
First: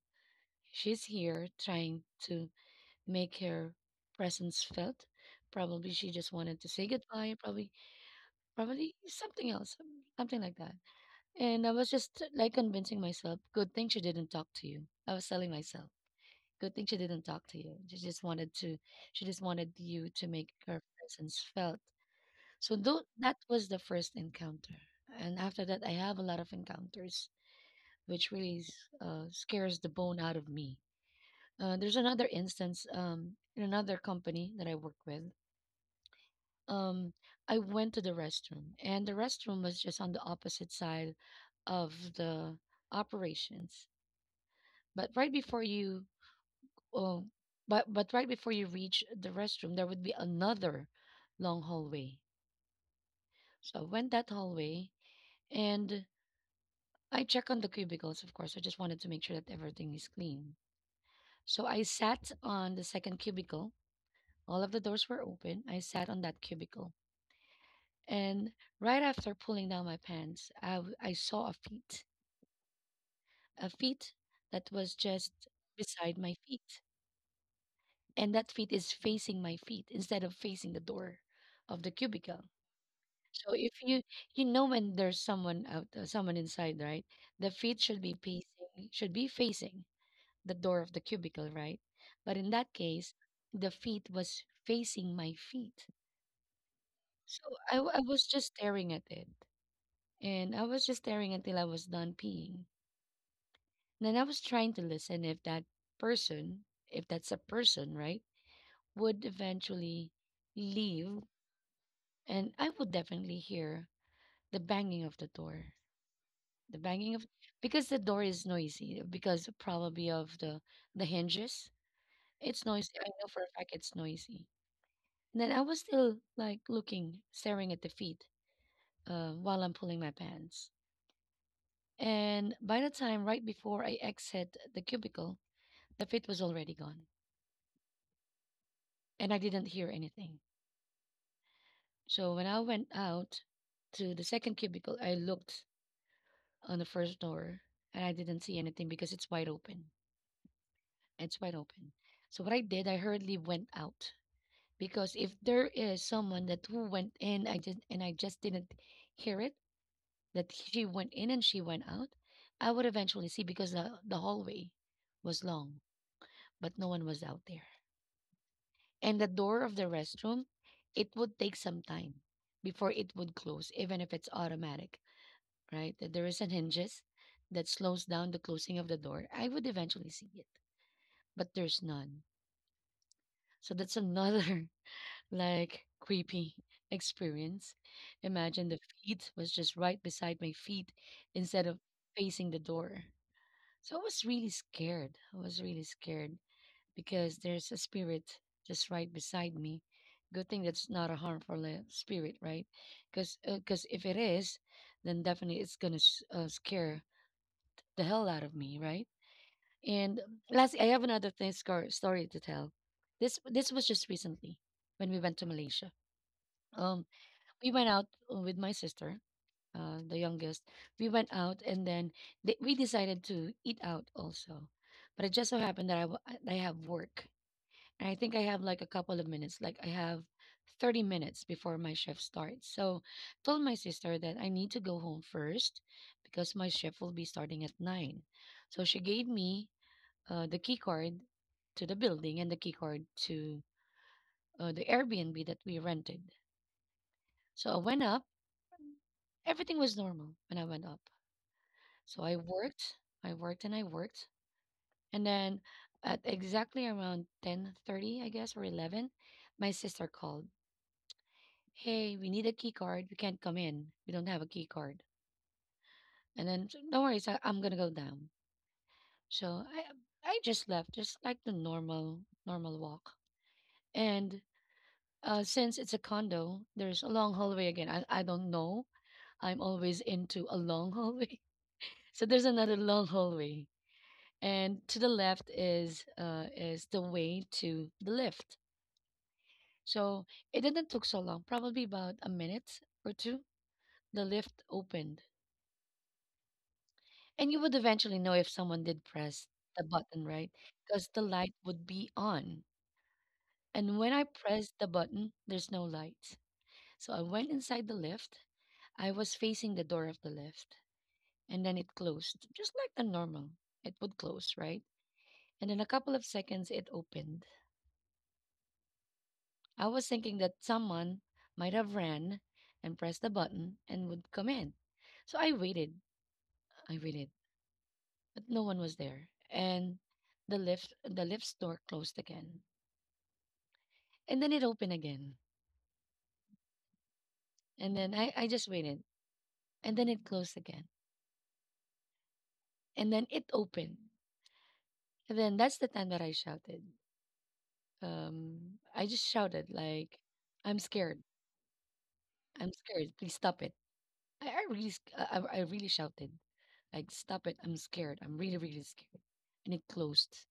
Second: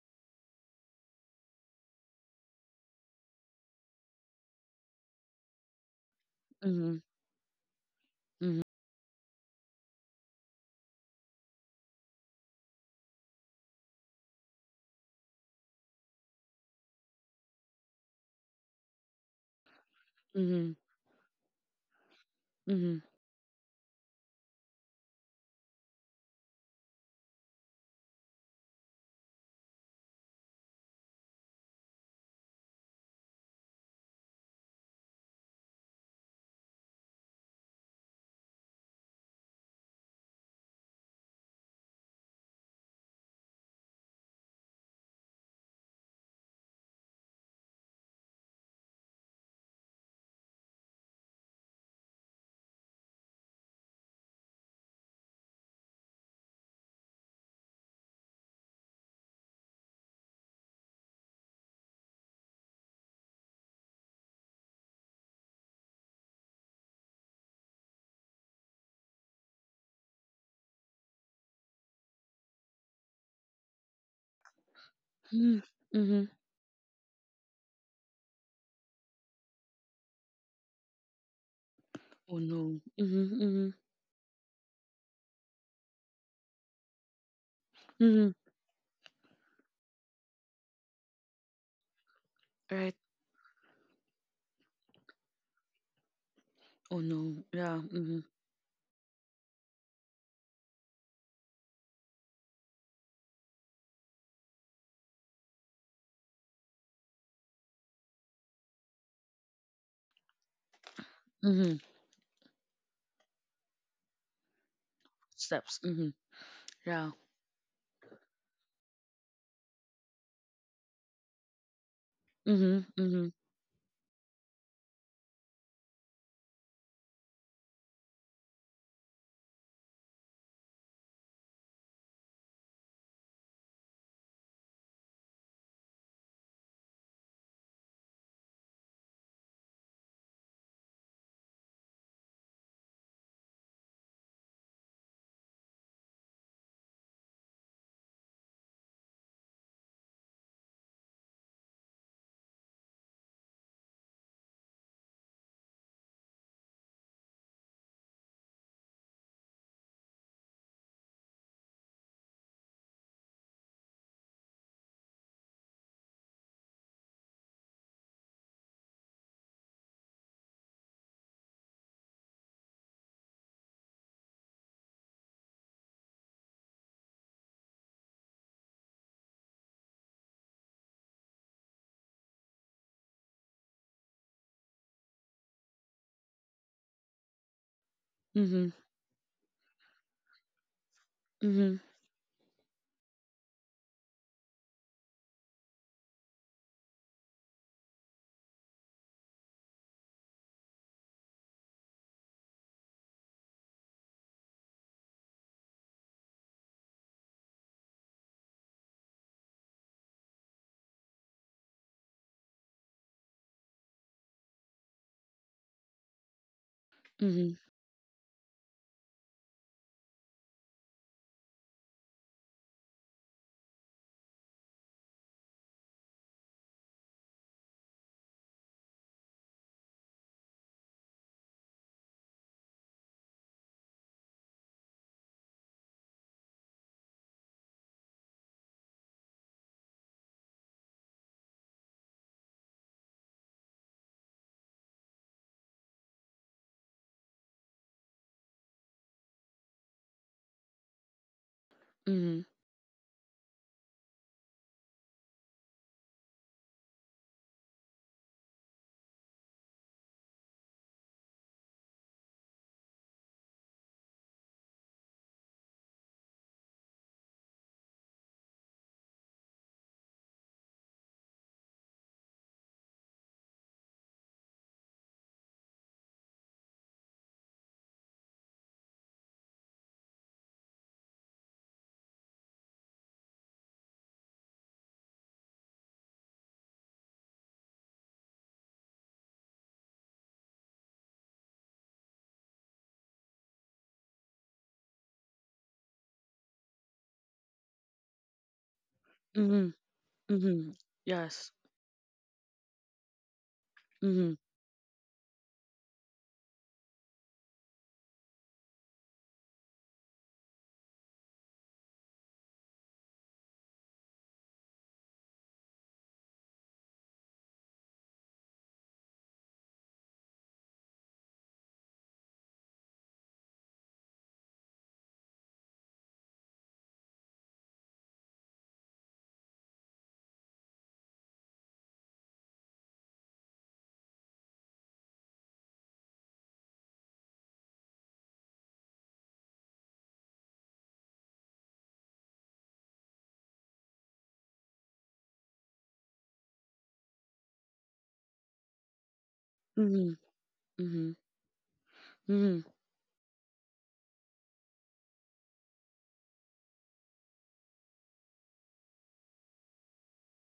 she's here trying to make her presence felt. Probably she just wanted to say Mhm, goodbye, probably mhm, probably something else, um, something like that. And I was just like convincing myself, good thing she didn't talk to you. I was telling myself, good thing she didn't talk to you. She just wanted to she just wanted you to make mhm, her presence felt. So mhm, though that was the first encounter, and after that, I have a lot of encounters, which really s- uh, scares the bone out of me. Uh, there's another instance um, in another company that I work with. Um, I went to the restroom, and the restroom was just on the opposite side of the operations. But right before you, oh, but but right before you reach the restroom, there would be another long hallway. So I went that hallway, and I check on the cubicles, of course. I just wanted to make sure that everything is clean. So I sat on the second cubicle. All of the doors were open. I sat on that cubicle. And right after pulling down my pants, I, w- I saw a feet, a feet that was just mm, beside mhm. my feet. And that feet is facing my feet instead of facing the door of the Oh, cubicle. no. Mhm, So mhm, if you you know when there's someone out uh, someone inside, right? The feet should be mhm. facing, should be facing the door of the cubicle, right? But in that Right. case, the feet was facing my feet. Oh, So no. I, Yeah. w- I was Mhm, just staring at it. And I was just staring until I was done peeing. Then I was trying to listen if that person, if that's a person, right, would eventually leave. mhm. And I would definitely hear the banging of the door. Steps. Mhm. The Yeah. banging of, because the door is noisy, because probably of the, the hinges. It's noisy. Mhm, I know mhm, for a fact it's noisy. And then I was still like looking, staring at the feet uh, while I'm pulling my pants. And by the time right before I exit the cubicle, the feet was already gone, and I didn't hear anything. So when I went out to the second cubicle, I looked on the first door, and I didn't see anything because it's wide open. It's wide open. So what I did, I hurriedly went out, because if there is someone that who went in, I just and I just didn't hear it, that she went in and she went out, I would eventually see, because the, the hallway was long, but no one was out there. And the door of the restroom, it would take some time before it would close, even if it's automatic, right? That there is an hinges that slows down the closing of the door. I would eventually see it, but there's none. So that's another like creepy experience. Imagine mhm, the feet was just right beside my feet instead of mhm, facing the door. So I was really scared. I was really scared because there's a spirit just right beside me. Good thing that's not a harmful uh, spirit, right? Because because if it is, then definitely it's gonna s uh, scare the hell out of me, right? And lastly, I have another thing scar- story to tell. This this was just recently when we went to Malaysia. Um, mhm, we went out uh, with my sister, uh, the youngest. We went out, and then they, we decided to eat out also. But it just so happened that I, w- I have work. And I think I have like a couple of minutes, like I have thirty minutes before my shift starts. So told my sister that I need to go home first, because my shift will be starting at nine. So she gave me uh, the key card to the building and the key card to uh, the Airbnb that we rented. So I went up. Everything was normal when I went up. So I mhm, worked, I worked and I worked. And then at exactly around ten thirty, I guess, or eleven, my sister called. "Hey, we need a key card. We can't come in. We don't have a key card." And then, "So don't worry, so I'm gonna go down." So I I just left, just like the normal normal walk. And uh, since it's a condo, there's a long hallway again. I, I don't know. I'm always into a long hallway. So there's another long hallway, and to the left is uh, is the way to the lift. So it didn't took so long, probably about a minute or two. The lift opened, and you would eventually know if someone did press mhm, the button, right? mhm. Because the light Yes. would be on. And when I Mm-hmm. pressed the button, there's no light. So I went inside the lift. I was facing the door of the lift, and then it closed, just like the normal. It would close, right? And in a couple of seconds, it opened. I was thinking that someone might have ran and pressed the button and would come in. So I waited, I waited, but no one was there. And the lift the lift's door closed again. And then it opened again. And then I, I just waited. And then it closed again. And then it opened. And then that's the time that I shouted. Um I just shouted Mm-hmm. like, "I'm Mm-hmm. scared. I'm Mm-hmm. scared. Please stop it." I, I really sc- I, I I really shouted. Like, "Stop it. I'm scared. I'm really, really scared." And it closed.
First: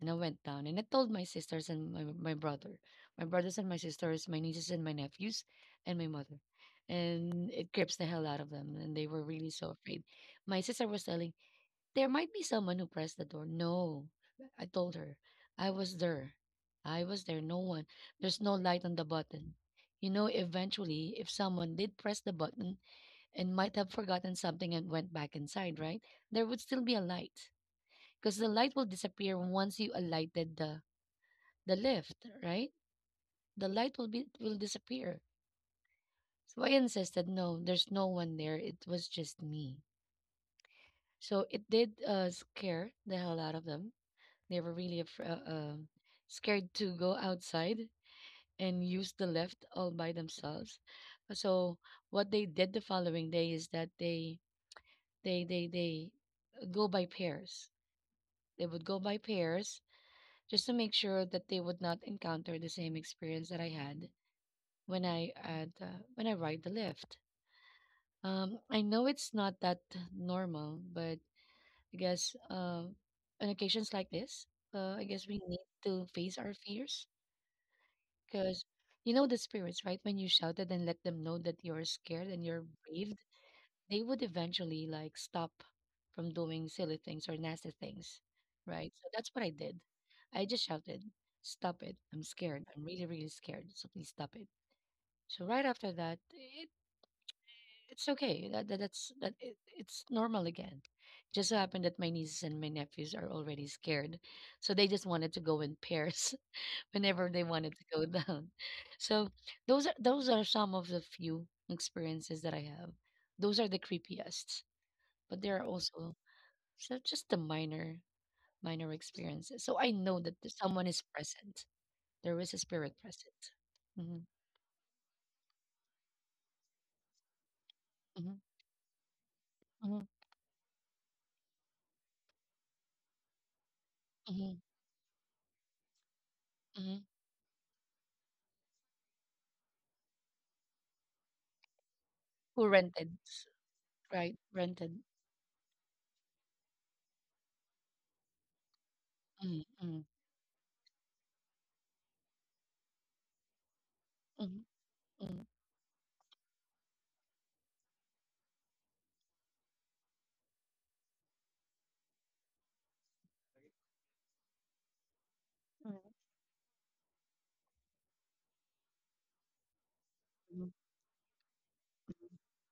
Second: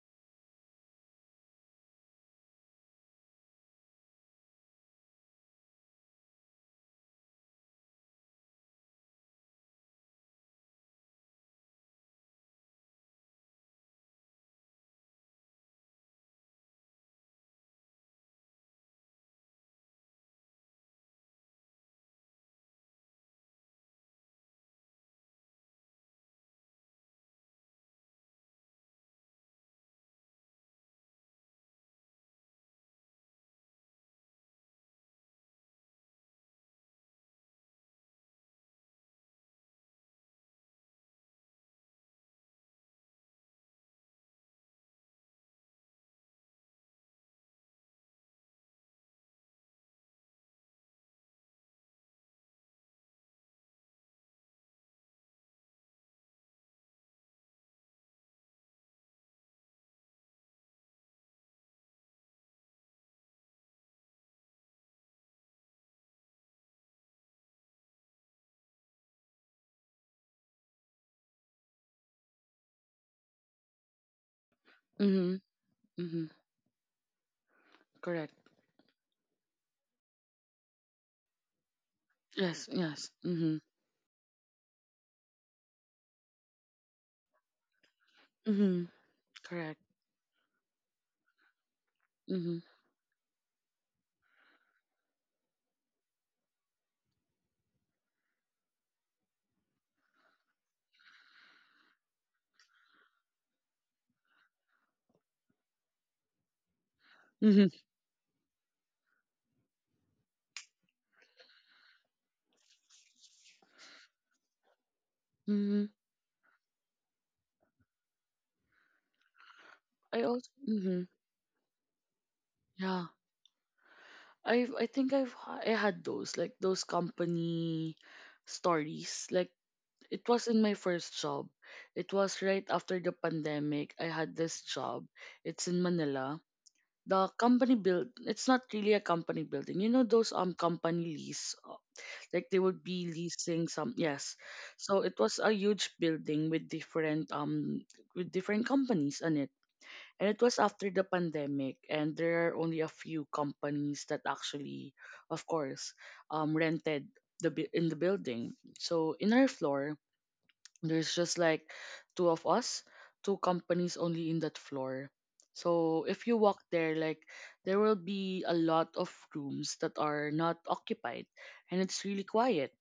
And I went down and I told my sisters and my, my brother, my brothers and my sisters, my nieces and my nephews, and my mother. And it grips the hell out of them. And they were really so afraid. My sister was telling, "There might be someone who pressed the door." No, I told her, I was there. I was there. No one. There's no light on the button. You know, eventually, if someone did press the button, and might have forgotten something and went back inside, right? There would still be a light, because the light will disappear once you alighted the the lift, right? The light will be will disappear. So I insisted, no, there's no one there. It was just me. So it did uh, scare the hell out of them. They were really af- uh, uh, scared to go outside and use the lift all by themselves. So what they did the following day is that they they they they uh, go by pairs. They would go by pairs, just to make sure that they would not encounter the same experience that I had when I had uh, when I ride the lift. Um, I know it's not that normal, but I guess uh, on occasions like this, uh, I guess Mm-hmm. we need to Mm-hmm. face our fears, Correct. because you know the spirits, right? When you shouted and let them know that you're scared and you're Yes. Yes. brave, Mm-hmm. they would eventually like stop from doing silly things or nasty things, Mm-hmm. right? So that's what I Correct. did. I just shouted, "Stop it! I'm Mm-hmm. scared. I'm really, really scared. So please stop it." So right after that, it, it's okay. That, that that's that it, it's normal again. Just so happened that my nieces and my nephews are already scared, so they just wanted to go in pairs whenever they Mm-hmm. wanted to go down. So those are those are some of the few experiences that I have. Those are the creepiest, but there are Mm-hmm. also. So just the minor minor experiences. So I know I that also. th- someone is Mm-hmm. present. There is a spirit Yeah. present. Hmm. I have I think I've ha- I had those, like those company Hmm. stories. Like Hmm. it was in my first job. It was right after the pandemic. I had this Hmm. job. It's in Manila. Hmm. The company build. It's not really a company building. You know those um company lease. Like they Who would be rented? leasing some, yes. Right, So rented. it was a huge building with different um with different companies on it. Mm, mm, And it was after the pandemic, and there are only a few companies that mm, actually, of mm, course, um rented the bu- in the building. So in our floor there's just like two of us, two companies only in that floor. So mm, if you walk there, like there will be a lot of rooms that are not mm, occupied, and it's really quiet.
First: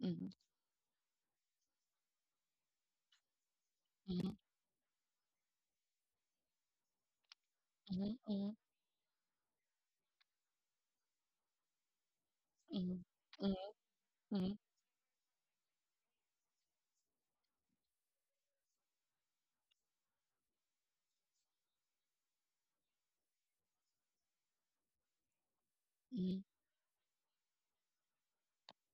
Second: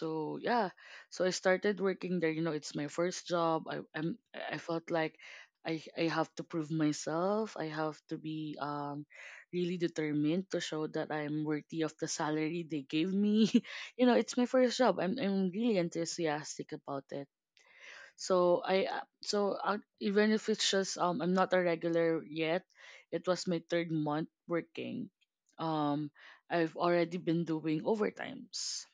mm, yeah, so I started working there. You know, it's my first job. I mm, I'm, mm, mm, I felt like I I have to prove myself. I have mm, to mm, be um really determined to show that I'm worthy of the salary mm, they mm, gave mm, mm, mm, mm, mm, mm, mm, me. mm, you know, it's mm, my mm, mm, first job. I'm I'm really enthusiastic about it. So I uh, so uh, even if it's just, um I'm not a regular yet, it was my third month working. Um, I've already been doing overtimes.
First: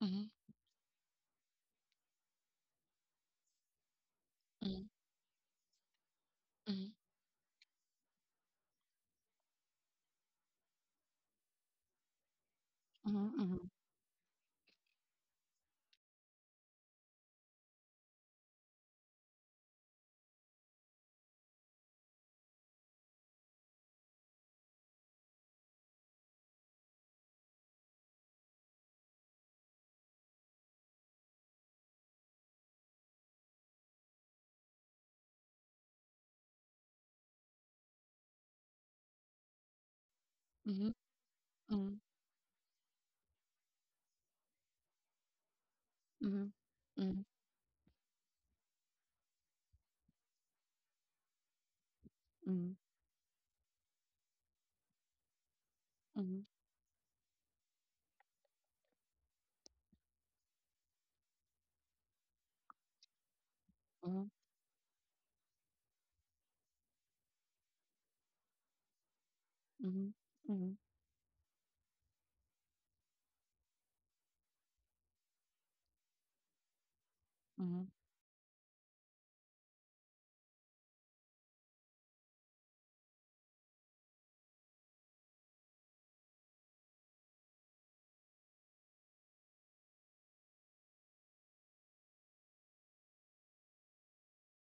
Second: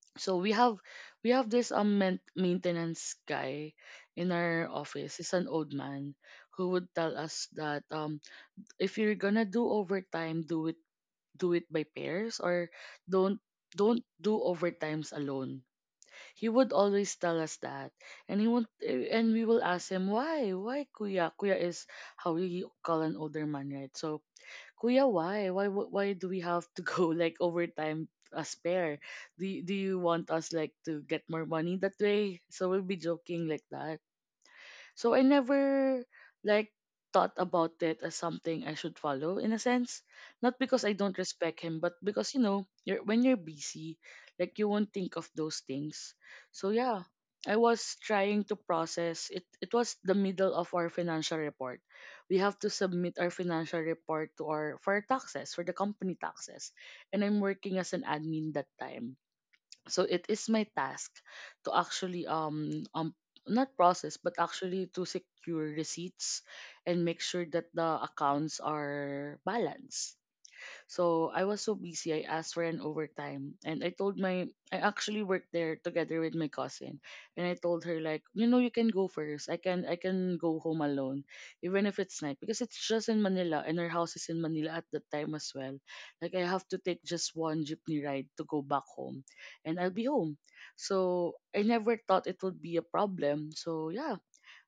mm, So we have we have this um main- maintenance guy in our office. He's an old man who mm, mm, mm, would tell us that, um if you're gonna do overtime, do it do it by pairs, or mm, don't mm, mm, don't do overtimes alone. He would always tell us that. And he won't, eh, and we will ask him, why? Why, Kuya? Kuya is how we call an older man, right? So, Kuya, why? Why wh- why do we have to go like overtime a spare? Do you, do you want us, like, to get more money that way? So we'll be joking like that. So I never, like, thought about it as something I should follow, in a sense. Not because I don't respect him, but because, you know, you're when you're busy, like, you won't think of those things. So yeah, I was trying to process it. It was the middle of our financial report. We have to submit our financial report, to our for our taxes, for the company taxes. And I'm working as an admin that time, so it is my task to actually um um not process, but actually to secure receipts and make sure that the accounts are balanced. So I was so busy, I asked for an overtime. And I told my, I actually worked there together with my cousin. And I told her, like, you know, you can go first. I can, I can go home alone, even if it's night, because it's just in Manila and her house is in Manila at that time as well. Like, I have to take just one jeepney ride to go back home, and I'll be home. So I never thought it would be a problem. So yeah,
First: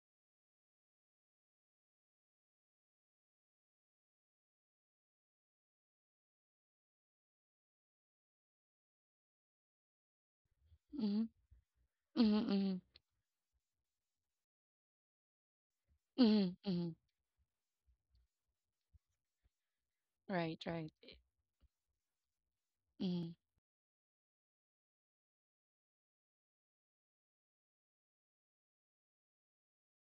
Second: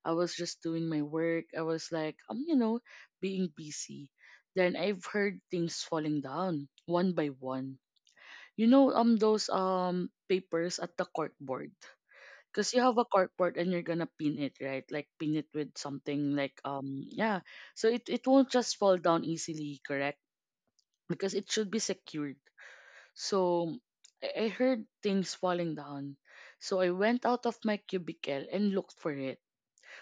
I was just doing my work. I was like, um, you know, being busy. Then I've heard things falling down, one by one. You know, um, those um papers at the corkboard. mm, 'Cause you mm, have a corkboard and you're gonna pin it, right? Like pin it with mm, something mm, like, mm. um yeah. So it, it won't just fall down easily, correct? Right, right. Because it should be secured. Mm, So I I heard things falling down. So I went out of my cubicle and looked for it.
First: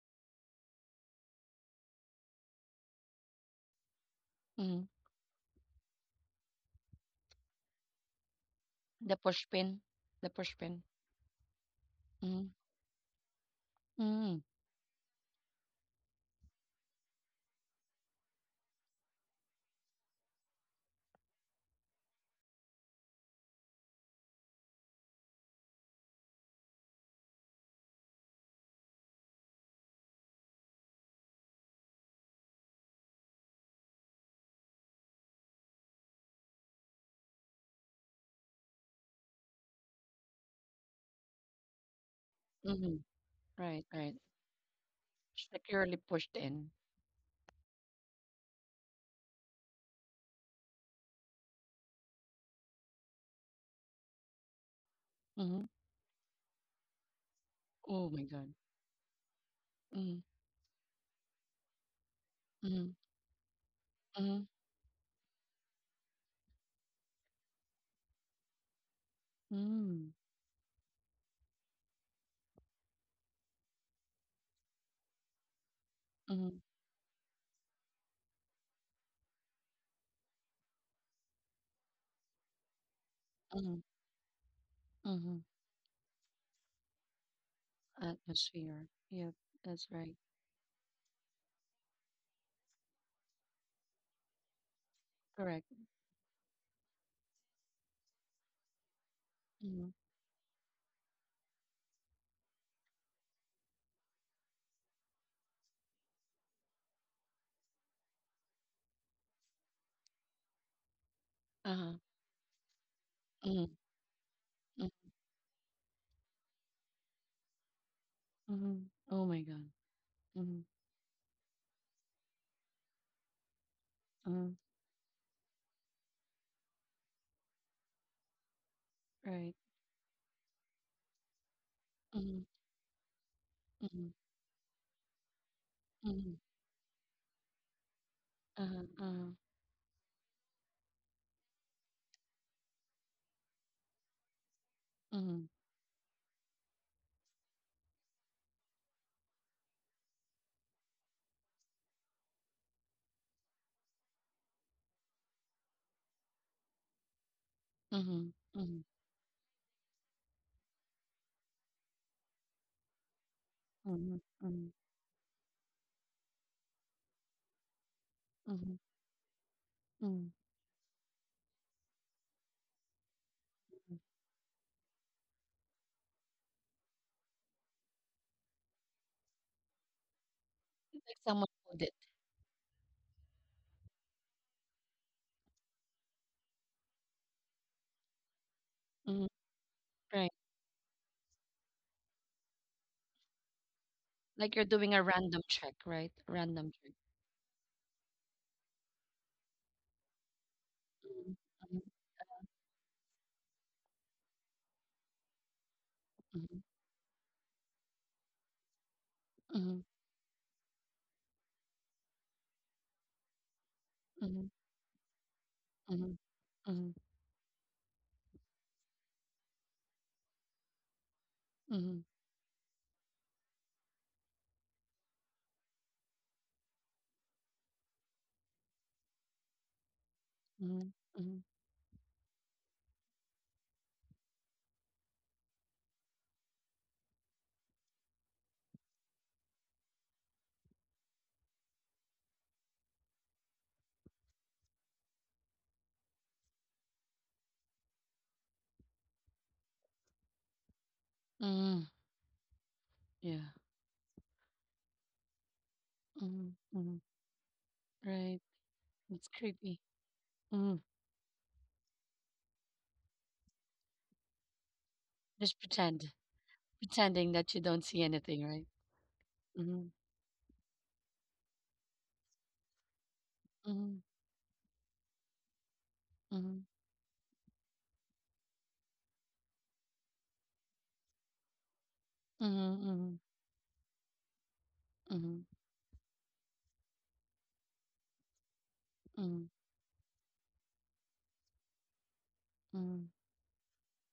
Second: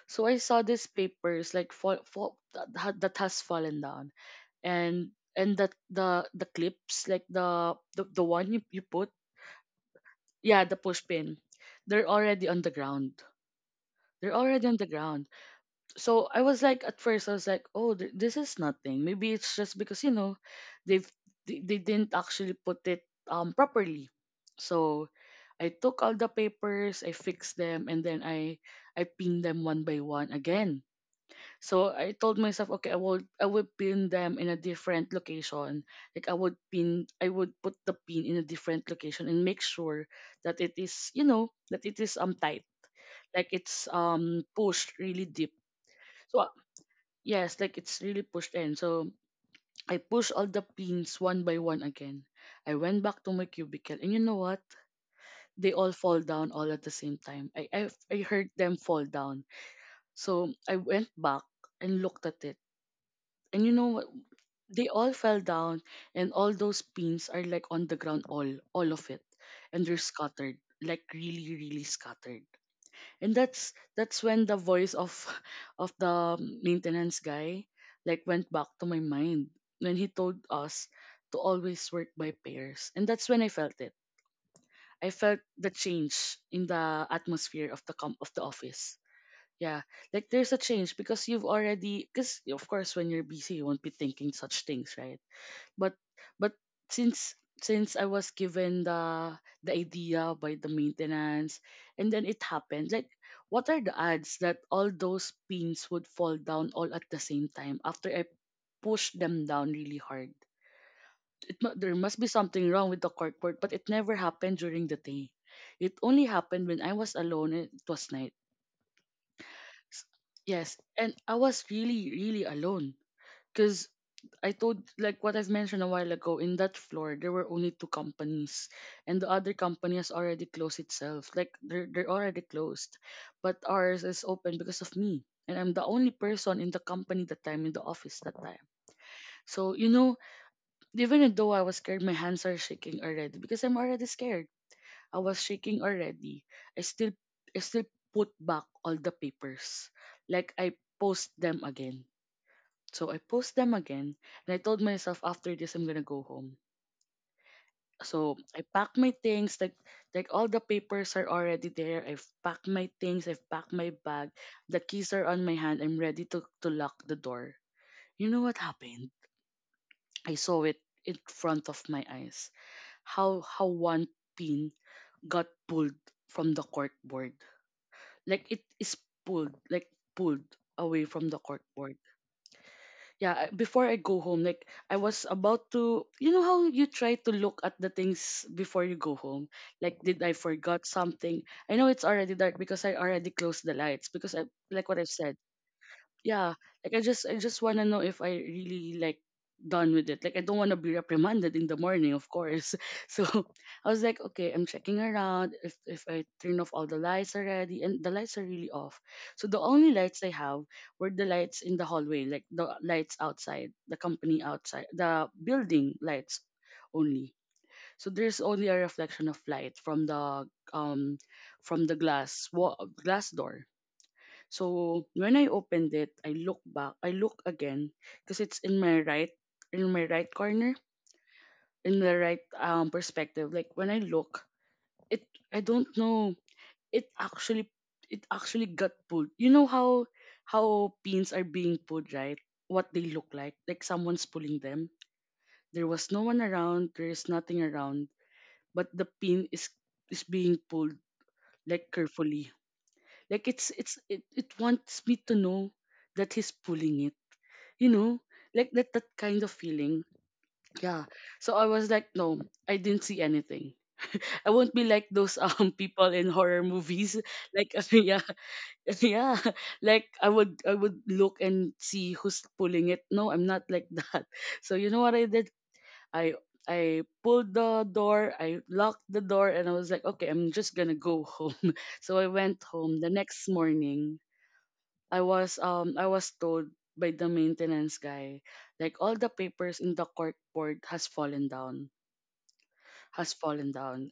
So I saw these papers like fall, fall that, ha- that has fallen down, mm. and and that the the clips, like the the, the one you, you put, The pushpin, the yeah, the pushpin. push pin, they're Mm, already on the ground. They're mm, already on the ground. So I was like, at first I was like, oh, th- this is nothing. Maybe it's just because, you know they've they, they didn't actually put it um properly. So I took all the papers, I fixed them, and then I I pinned them one by one again. So I told myself, okay, I will I would pin them in a different location. Like I would pin I would put the pin in a different location, and make sure that it is, you know, that it is um tight. mm. Like Right, it's right. um pushed really deep. Securely pushed So uh, in. yes, like it's really pushed in. So I push all the pins one by one again. I went back to my cubicle, and you know what? Mm-hmm. They all fall down all at the same time. I I, Oh I my heard God. them fall down. Mm, So I went back and looked at it. mm, And you know what? mm, They all fell down, and all those pins are like on the ground, all, all of it, and they're mm, scattered, like really, really scattered. And that's that's when the voice of of the mm, maintenance guy, like, went back to my mind, when he told us to always work by pairs. And that's when I felt mm, it. I mm. felt the change in the atmosphere of the com- of the Atmosphere. office. Yep, Yeah, that's right. like there's a change, because you've already because of course when you're busy you won't be thinking such things, right? Correct. But but since since I was given the the Mm, idea by the maintenance, and then it happened, like, what are the odds that all those pins would fall down all at the same time after I pushed them down really hard? It mu- uh-huh. there must be something wrong with the cardboard, Mm, but it never happened during mm, the day. It only happened when I was alone and it was night. mm. Oh my God. S- Mm, Yes, and I was really, really alone because I mm. told, like what I've mentioned a while ago, in that floor there were only two companies, and the other Right. company has already closed itself. Like they're they're already Mm, closed, but ours mm, is open because of me, and I'm the only mm. person in the company that time in the office that time. Uh-huh, uh-huh. So you know, even though I was scared, my hands are shaking already because I'm already scared. I was Mm, shaking already. I still I still put back all the papers. Like I post them again. So I post them again and I told myself after this I'm gonna go home. mm, So I mm, packed my things, like like all the papers are already there. I've packed my things, I've packed my mm, bag, mm, the keys are on my hand, I'm ready to, to lock the door. You know mm, what mm. happened? Mm. I saw it in front of my eyes. How how one pin got pulled from the corkboard, like it is pulled, like pulled away It's like from the someone pulled it. corkboard. Yeah, I- before I go home, like I was about to, you know how you try to look at the things before you go Mhm, home, like did right. I forgot something. I know it's already dark because I already closed the lights because I, Like you're like doing what a I've said. random check, right? Yeah, Random check. like i just i just want to know if I really, like, done with it. Like I don't want to be Mhm, reprimanded in the morning, of course so I was like okay I'm checking around if if I mhm, turn off all the lights already and the lights are really off. So the mhm, only lights I have were the lights in the hallway, like the lights outside the company, mhm, outside the building mhm, lights mhm, only. So there's only a reflection of light from the um from the mhm, glass wa- glass door. So when I opened it, I look back, I look again because it's in my right, in my right corner, mhm, mhm, in the right um perspective. Like when I look, it, I don't know. It actually it actually got pulled. You know how how pins are being pulled, right? What they look like, like someone's pulling them. There was no one around. There is nothing around, but the pin is is being pulled mhm. like carefully. Like Yeah. it's it's it, it wants me to know that he's Mhm, mhm. pulling it, you know, Right. like that that It's kind of creepy. feeling. Mhm. Yeah, so I was like no, I didn't see anything. I won't be like those Just um pretend. people in horror movies Pretending that you like don't see yeah anything, right? yeah, Mhm, like i would i would look and see who's pulling it. No, I'm not like mhm, that so you know what I did. i mhm, i pulled the door, I locked the door, and I was like okay I'm just gonna go home so I went mhm, home. The mhm, next morning I mhm, was um I was told by the maintenance guy like all the mhm, papers in the cork board has fallen down, mhm, has fallen down.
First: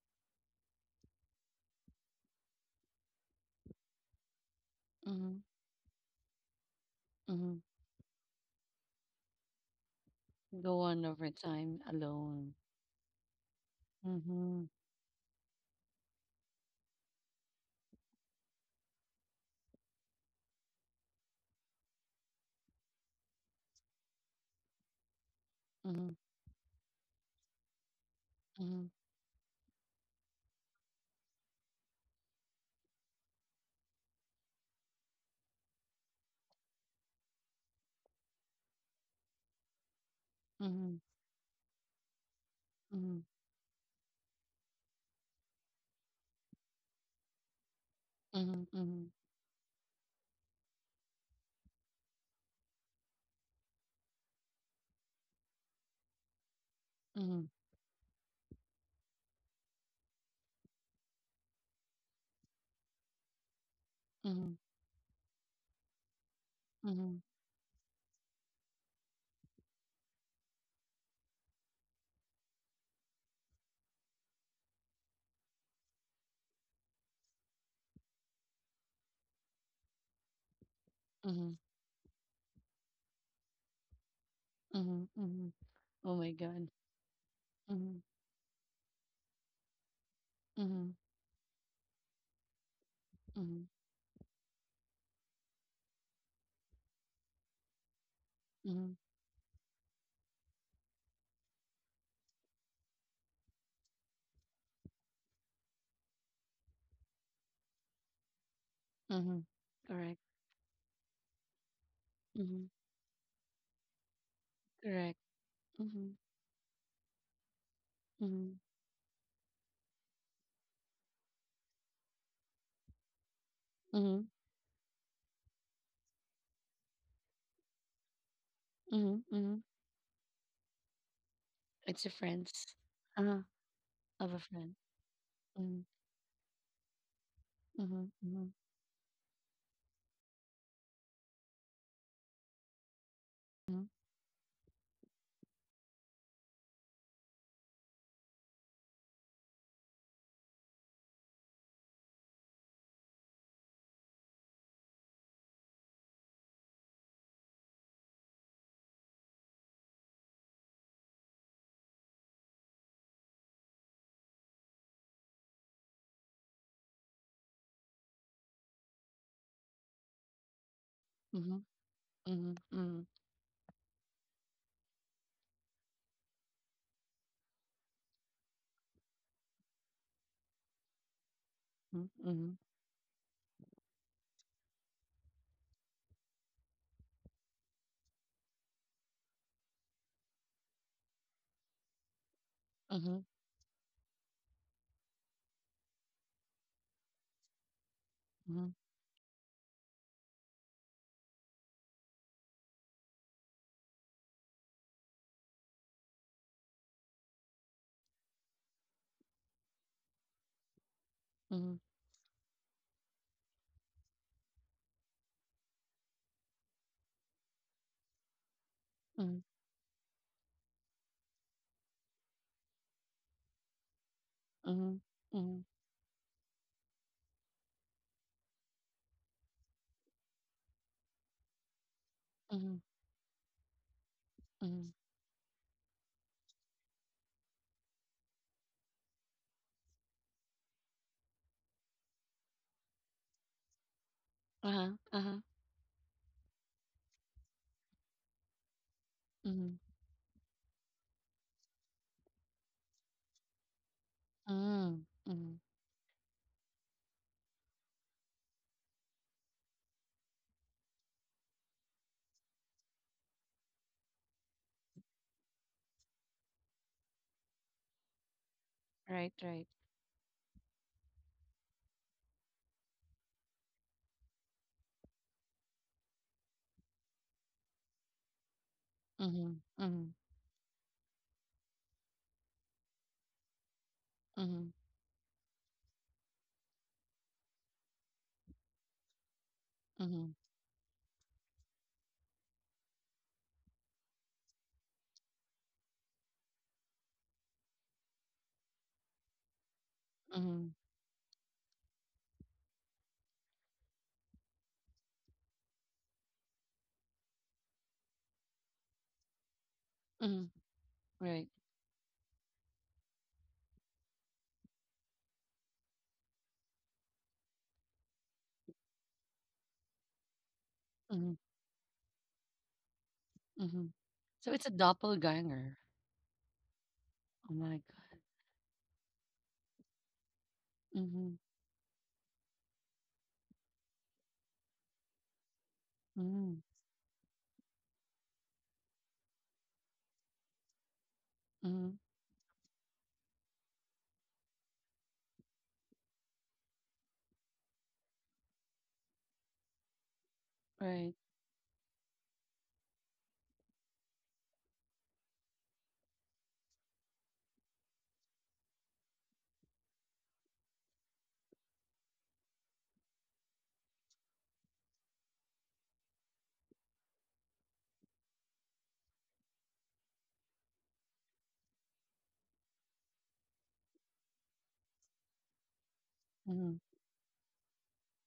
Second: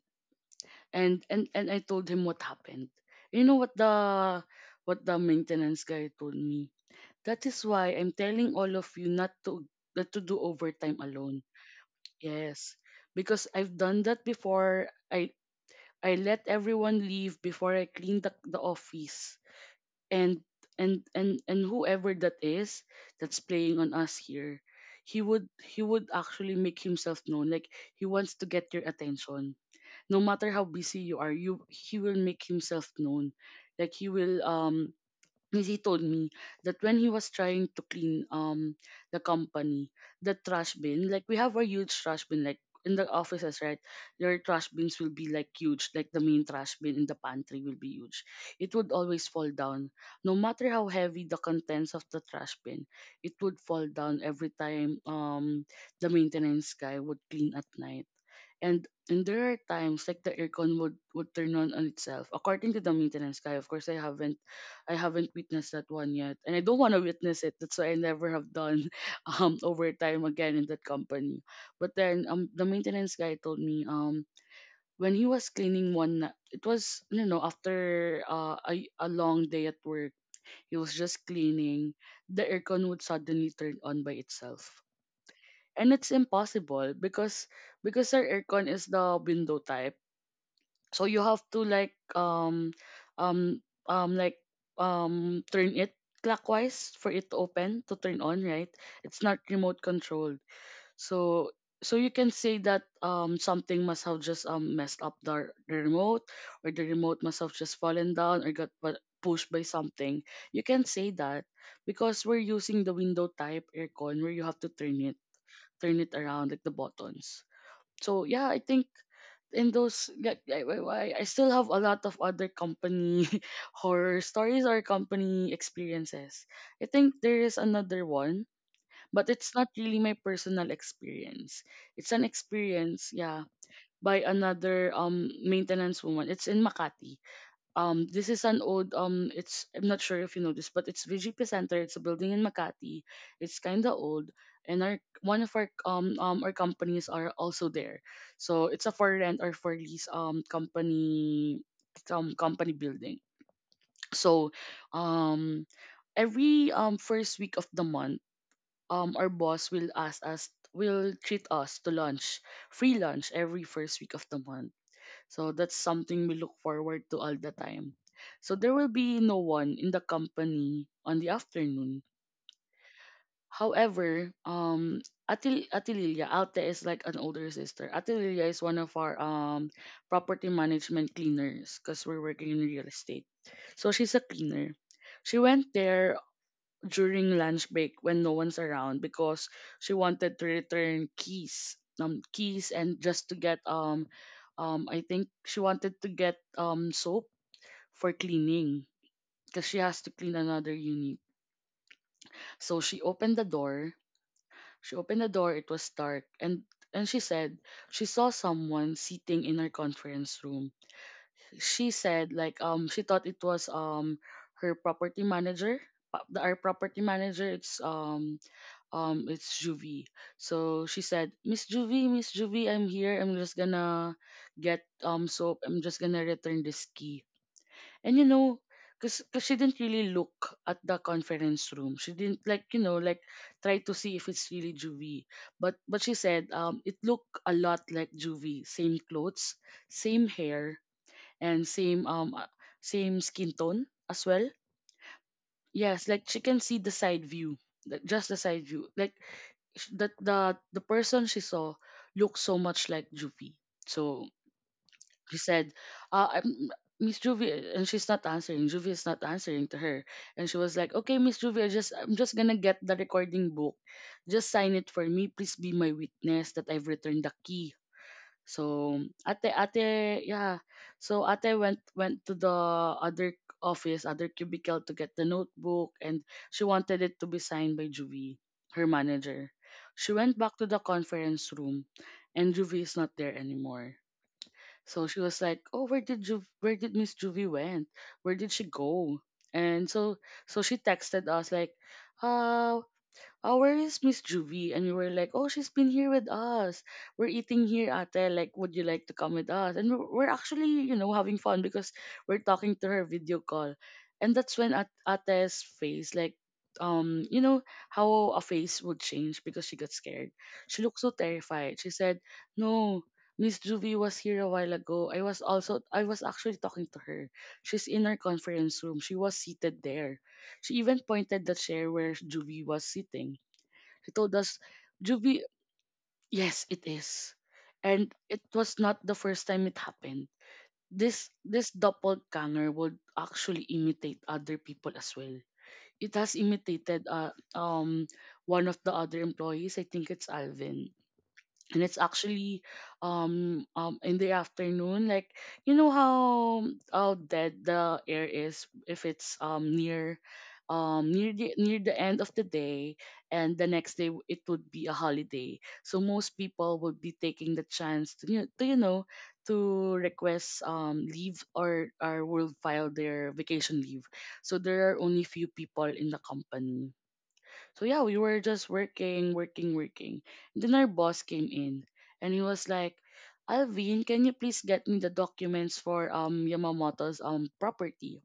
And and and I told him what happened. You know what the what the mhm, maintenance guy told me? That mhm. is why I'm telling all of you not to, not to do Go overtime on over alone. time alone. Yes, because I've done that Mm-hmm. before. I I let everyone leave before I cleaned the, the office. And and and and whoever that is, that's playing on us here, he would he would Mm-hmm. actually make himself known. Like he wants to get your Mm-hmm. attention, no matter how busy you are. You, he will make himself known. Like he will, um he told me that when he was trying to clean um the company, the trash Mm-hmm. bin, like we have our huge trash bin, like in the Mm-hmm. offices, right? Your trash bins will be like huge, like the main trash bin in the pantry will be huge. Mm-hmm. It would Mm-hmm. always fall down. No matter how heavy the contents of the trash bin, it would fall down every time um the maintenance guy would Mhm, clean at night. And and there are times like the aircon would, would turn on on itself. According to the maintenance guy, of course I haven't, mhm, I haven't witnessed that one yet. And I don't want to mhm, witness it. That's why I never have done um overtime again in that company. But then um the maintenance guy told me um when he was cleaning one na- it was, you know, after uh, a, a long day at work, he was just mhm, cleaning, the aircon would suddenly turn on by itself, mhm, mhm. and it's Oh my God. impossible because Mhm, because our aircon is the window type, mhm, so you have to like um um mhm, um like um turn it clockwise for it to open, to turn on, right? mhm, It's not remote controlled, so so you can say that um something must have just um messed up the, the remote, or the remote must have just fallen down or got pu- mhm. pushed by Correct. something. You can say that because we're Mhm, using the window type aircon where you have to turn it, correct. turn it Mhm, around, like the buttons. So yeah, mhm, I think in those, like, I, I I still have a lot of other company horror mhm, stories or company experiences. I think there is another one, mhm, but it's mhm. not really my personal experience. It's a It's an friends. experience, Uh, yeah, by of a friend. another um Mhm, maintenance woman. It's in Makati. Um, mhm, this is mhm, an old um. It's, I'm not sure if you know this, but it's V G P Center. It's a building in Makati. It's mhm, kind of old, and our one of our um um our companies are also there. So it's a for rent or for lease um company um company building. So, um, every um first week of the month, um our boss will ask us, will treat us to lunch, free lunch every first week of the month, so that's something we look forward to all the time. So there will be no one in the company on the mhm, afternoon. mhm, mhm, However, um, Atil Atililia, Alte is like an older sister. Atililia is one of our um property management cleaners because we're working mhm, in real estate. So she's a cleaner. She went there during lunch break when no one's around because she wanted to return keys um keys and mhm, just to get um um I think she wanted to get um soap for mhm, cleaning because she has to clean another unit. So she opened the door. She opened the door. It was dark, and and she said she saw someone sitting in her conference room. mhm, mhm, She said like um she thought it was um her property manager. pa- the- Our property manager, it's um um mhm, it's Juvie. So she said, Miss Juvie, Miss Juvie, I'm here. I'm just gonna get mhm, um mhm, soap. I'm just gonna return this key. And you know, cause, 'cause she didn't really look at the conference room. She didn't, like, mhm, you know, like try to see if it's really mhm. Juvie. But but she said um it looked a lot like Juvie. Same clothes, same hair, and same um uh, same skin tone as well. Uh-huh, uh-huh. Yes, like she can see the side view. Like just the side view. Like Mhm, sh- the the the person she saw looked so much like Juvie. So mhm, he mhm. said, uh, I'm- Miss Juvie, and she's not answering. Juvie is not answering to her, and she was like, "Okay, Miss Juvie, I just, I'm just gonna get the recording book. Just sign it for me. Please be my witness that I've returned the key, so Right, ate right. ate yeah." So ate went went to the other office, other cubicle to get the notebook, and she wanted it to be signed by Juvie, her manager. Mhm, mhm, She went back to the conference room and Juvie is not there anymore. mhm, So she was like, "Oh, where did Juv where did Miss Juvie went? Where did she go?" And so mhm, so she texted us like, "Uh, oh, where is Miss Juvie?" And we were like, oh, she's been here with us. We're eating here, ate. Like, would you like to come with us? And we're, we're actually, mhm. you know, having fun because we're talking to her video call. And that's when at, ate's face, like, um, you know, how a face would change because she got scared. Mhm, She looked so right. terrified. She said, no, Miss Juvie was here a while ago. I was also, I was actually talking to her. She's in our conference room. She was seated there. She even Mhm, pointed the chair where Juvie was sitting. mhm. He told So us, it's a Juby, doppelganger. yes, it is. Oh my And god. it was not the first time it happened. This Mhm, this doppelganger would actually imitate other people as well. It has mhm, imitated uh, um one of the other employees. I think it's Alvin, and mhm. it's actually um um in the afternoon, like you know how, um, how dead the air is if it's um near um Right. near the near the end of the day. And the next day w- it would be a holiday, so most people would be taking the chance to you know, to you know to request um leave or or will file their vacation leave. So there are only few people in the company, so yeah, we were just working, working, working. Then our boss came in and he was like, Alvin, can you please get me the documents for um Mhm, Yamamoto's um property?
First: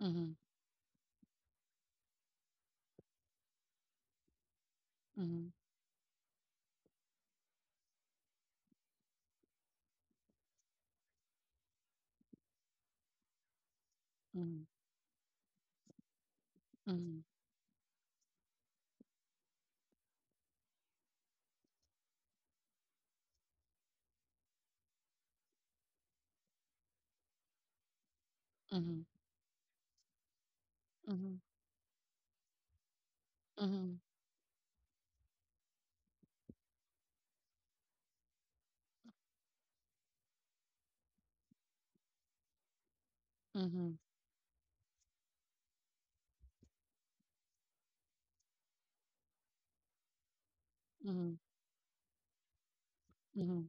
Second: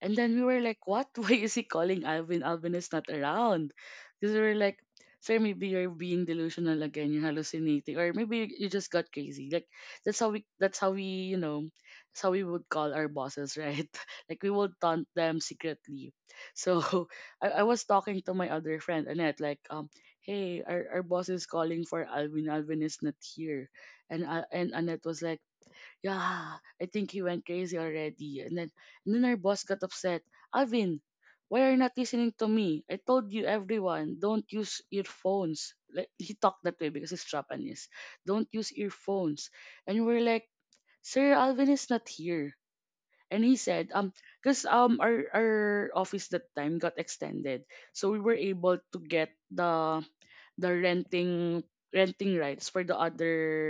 And then we were like, what? Why is he calling Alvin? Alvin is not around. Because we were like, sir, mhm, maybe you're being delusional again. You're hallucinating, or maybe you just got crazy. Like that's how we. That's how we. You know, that's how we would call our bosses, right? Like we mhm, would taunt them secretly. So I, I was talking to my other friend Annette, like, um, hey, our, our boss is calling for Alvin. Alvin is not here, and uh, and Annette was like, yeah, I think he went crazy already. And then, mhm, and then our boss got upset. Alvin, mhm, why are you not listening to me? I told you, mhm, everyone, don't use earphones. Like, he talked that way because he's Japanese. Don't use earphones. And we're like, sir, Alvin is not here. And he mhm, said, mhm, um, because um our our office that time got extended, so we were able to get the the mhm, renting renting rights for the other mhm.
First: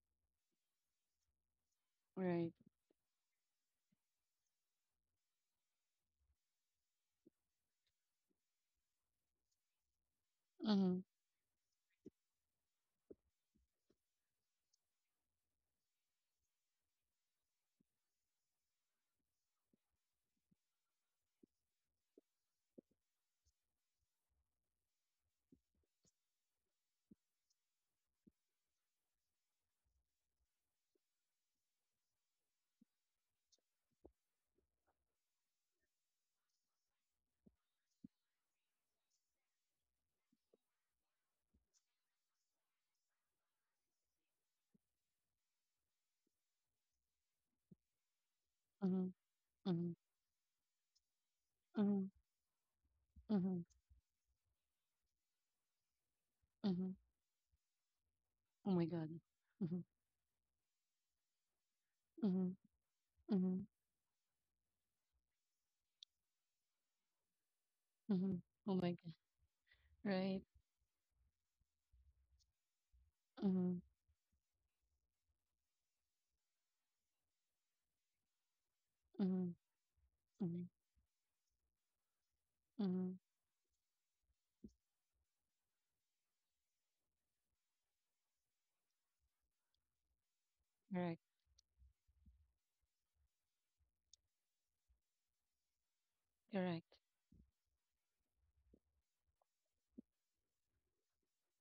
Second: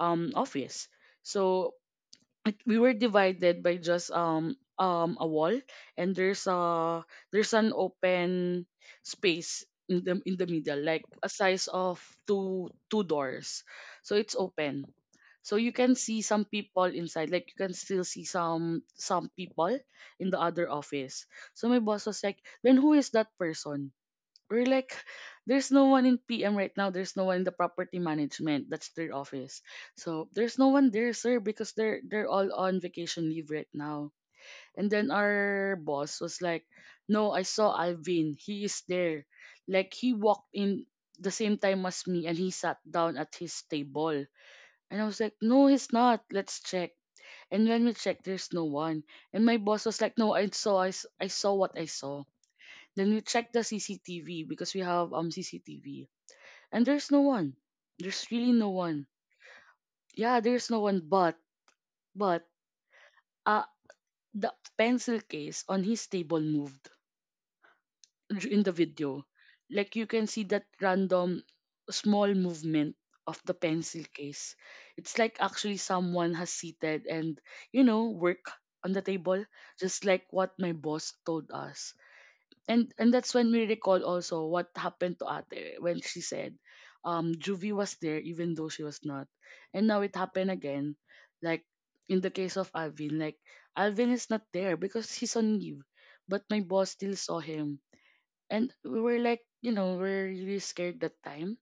um office. So Right. it- we were divided by just um um a wall, and there's a there's an open space in the in the middle, like Mhm, a size of two two doors, so it's open, so you can see some people inside, like you can still see some some people in the other office. So my boss was like, then who is that person? We're like, there's no one in P M right now. There's no one in the property management. That's their office. So there's no one there, sir, because they're they're all on vacation leave right now. And then our boss was like, no, I saw Alvin. He is there. Like he walked in the same time as me and he sat down at his table. And I was like, no, he's not. Let's check. And when we checked, there's no one. mhm, And my boss mhm, was like, no, I saw I, s- I saw what I mhm, saw. Then we checked the mhm, C C T V, because we have um C C T V, and mhm. there's no one. There's really no Oh my one. god. Mhm, Yeah, there's no one. But but mhm, uh mhm, the pencil case on his table moved, mhm. dur- in the Oh my god. video. Like you can Right. see that random small movement of the Mhm, pencil case. It's like actually someone has seated and, you know, work on the table, mhm, just like what mhm, my boss told us. and and mhm. that's when we recall also what happened to ate, when she said um Juvie was there even though she was not. And now it happened again, Correct. like in the case of Alvin. Like Alvin is not there because he's on leave, but my Correct. boss still saw him. And we were like, you know, we're really scared that time.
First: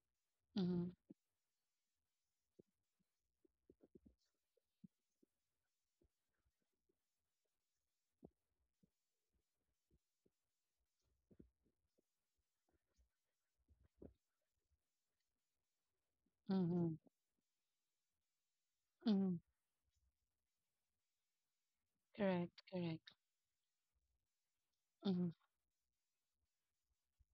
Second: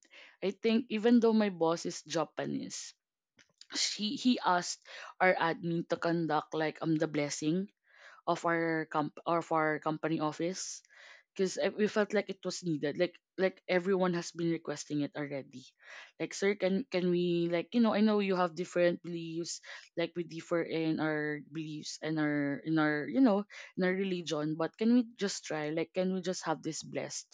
I think, Mhm, even though my boss is Japanese, she he asked our admin to conduct like um the blessing of our comp of our company office, because we felt like it was needed. Like like everyone has been requesting it already. Like sir, can mhm, can we, like, you know, I know you have different mhm. beliefs. Like we differ in our beliefs and Correct. our in our, Correct. you know, in our religion. But can we just try? Like can we just have this blessed?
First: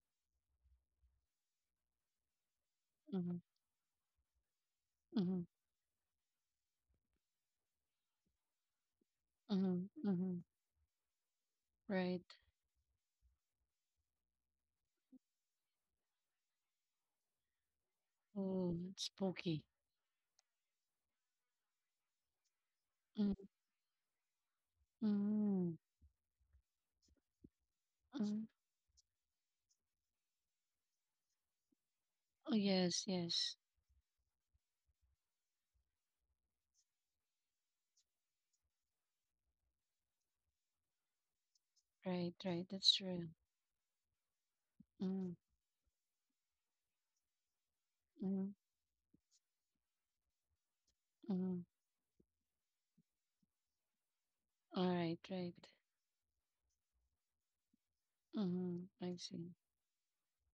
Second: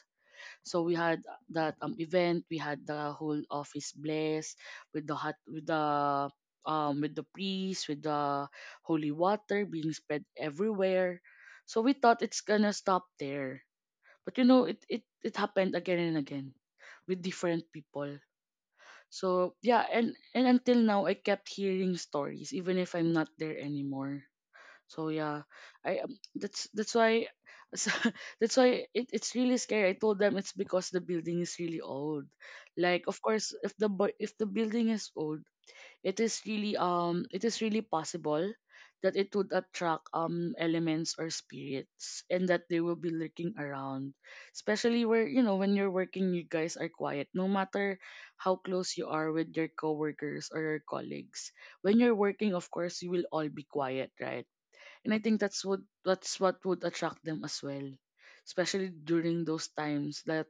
So we had that um event. We had the whole Mhm. office blessed with the hot Mhm, with the um with the priest, with the holy water mhm, being spread mhm, everywhere. So we thought right. it's gonna stop there, but you know, it it it happened again and again with different people. Oh, So spooky. yeah, and and until now, I kept hearing stories, even if I'm not Mm, there anymore. So yeah, mm, I um, that's that's why so, mm. that's why it, it's really scary. I told them it's because the building is really old. Oh, yes, Like of course, yes. if the bu- if the building is old, it is really um it is really possible that it would attract um elements or spirits, Right, and right. that they That's will be true. lurking around, especially where, Mm, you know, when you're working, you guys are quiet, no matter mm, how close you are with your coworkers or your colleagues. mm. When you're working, of course, you will all be quiet, right? All right, And I think right. that's what, that's what would attract them as well, Mm, especially I during see. those times that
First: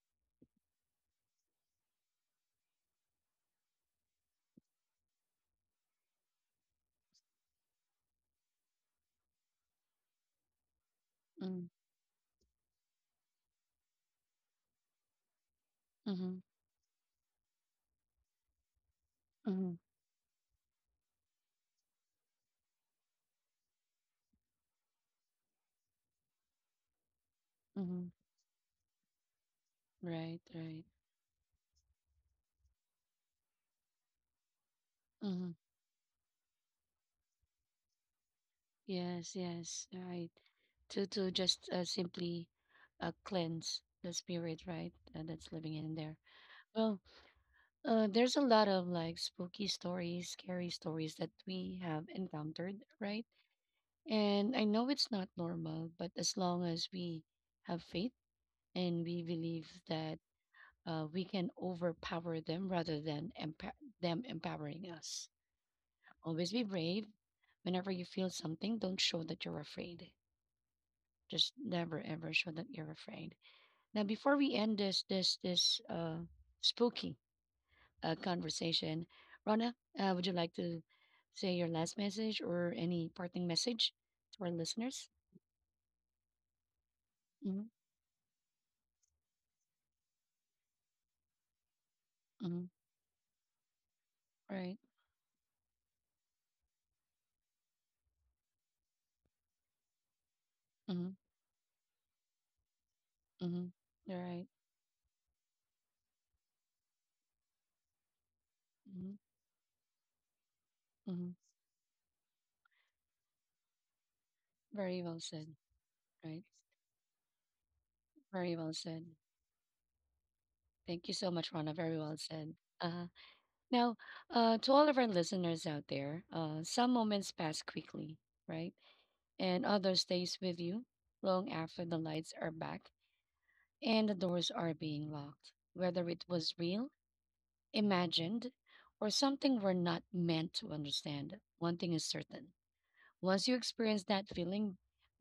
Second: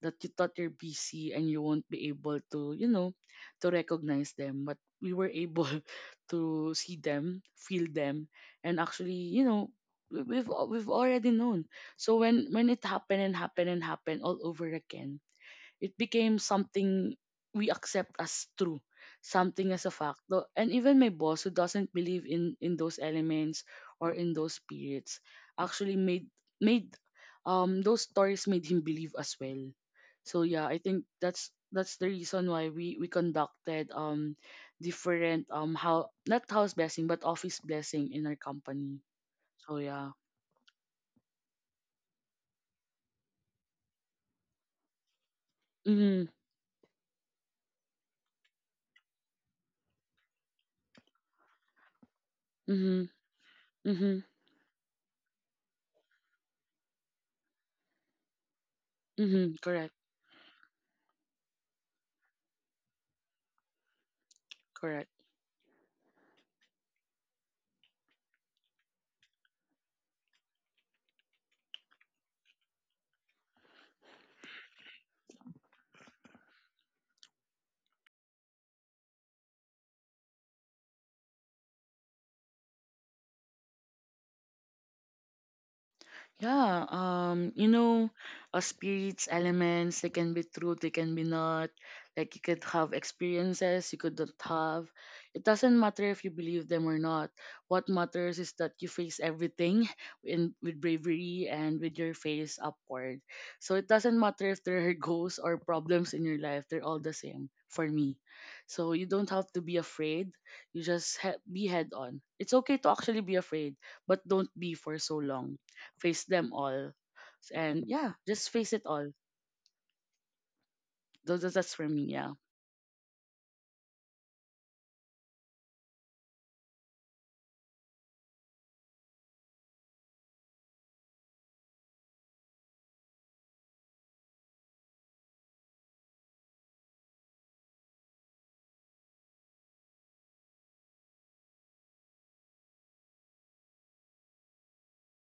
that you thought you're busy and you won't be able to, you know, to recognize them. But we were able to see them, feel them, and actually, you know, we- we've al- we've already known. Mm, So when when it happened and happened and happened all over again, it became mm, something we accept as true, something mm, as a fact. Though- And even my boss, who doesn't believe in, in those elements or in those spirits, actually made made um those mm. stories made him believe as well. Right, So yeah, I right. think that's that's the reason why we we conducted um different, Mm, um how, not house blessing but office blessing in our company. yes, So yes. yeah. Right. To to just uh, simply uh, cleanse the spirit, right? Uh, that's living in there. Mhm. Well, Uh, there's a lot of like spooky stories, scary stories that we have encountered, Mhm. right? Mhm. And I know it's not normal, but as long as we have faith and we Mhm. believe Correct. that uh, we can overpower them rather than empa- them empowering Correct. us. Always be brave. Whenever you feel something, don't show that you're afraid. Just never ever show that you're afraid. Now, before we end this this this uh, spooky uh, conversation. Rana, uh, would you like to say your last message or any parting message to our listeners? Yeah, um, Mm-hmm. you know, uh, spirits, elements, they can be true, they can be not. Like you could Mm-hmm. have experiences, you could not Right. have. It doesn't matter if you believe them or not. What matters is that you face everything in, with Mm-hmm. bravery and with your face upward. Mm-hmm. So it doesn't Right. matter if there are ghosts or problems in your life, they're all the same for me. So you Mm-hmm. don't have to be afraid. You just Mm-hmm. ha- be head on. It's okay to actually be afraid, but don't be for Very so well said. long. Face Right. them all. And yeah, just Very face well it said. all. Thank you so Those, much, that's Rana. for Very me, well yeah. said. Uh, Now, uh, to all of our listeners out there, uh, some moments pass quickly, right? And others stays with you long after the lights are back and the doors are being locked. Whether it was real, imagined, or something we're not meant to understand. One thing is certain. Once you experience that feeling,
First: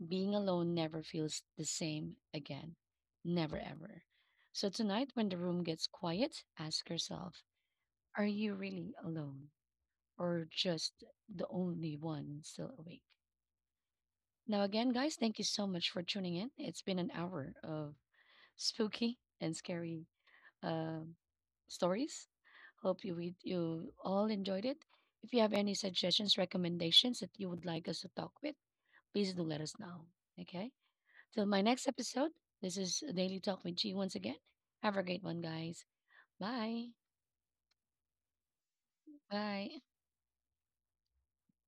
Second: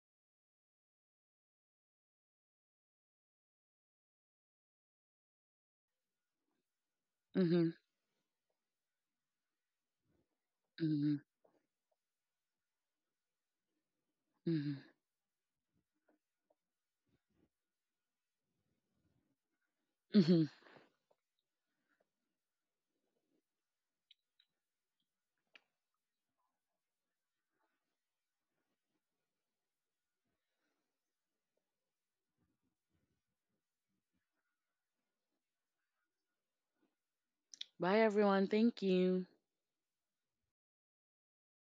being alone never feels the same again. Never ever. So tonight, when the room gets quiet, ask yourself, Mhm. are you really alone? Or just Mhm. the only one still awake? Now, Mhm. again, guys, thank you so much for tuning in. It's been an hour of spooky and scary Mhm. uh, stories. Hope you read, you all enjoyed it. If you have any suggestions, recommendations that you would like us to talk with, please do let us know. Okay. Till my next episode, this is Daily Talk with G once again. Have a great one, guys. Bye. Bye everyone. Thank you. Bye.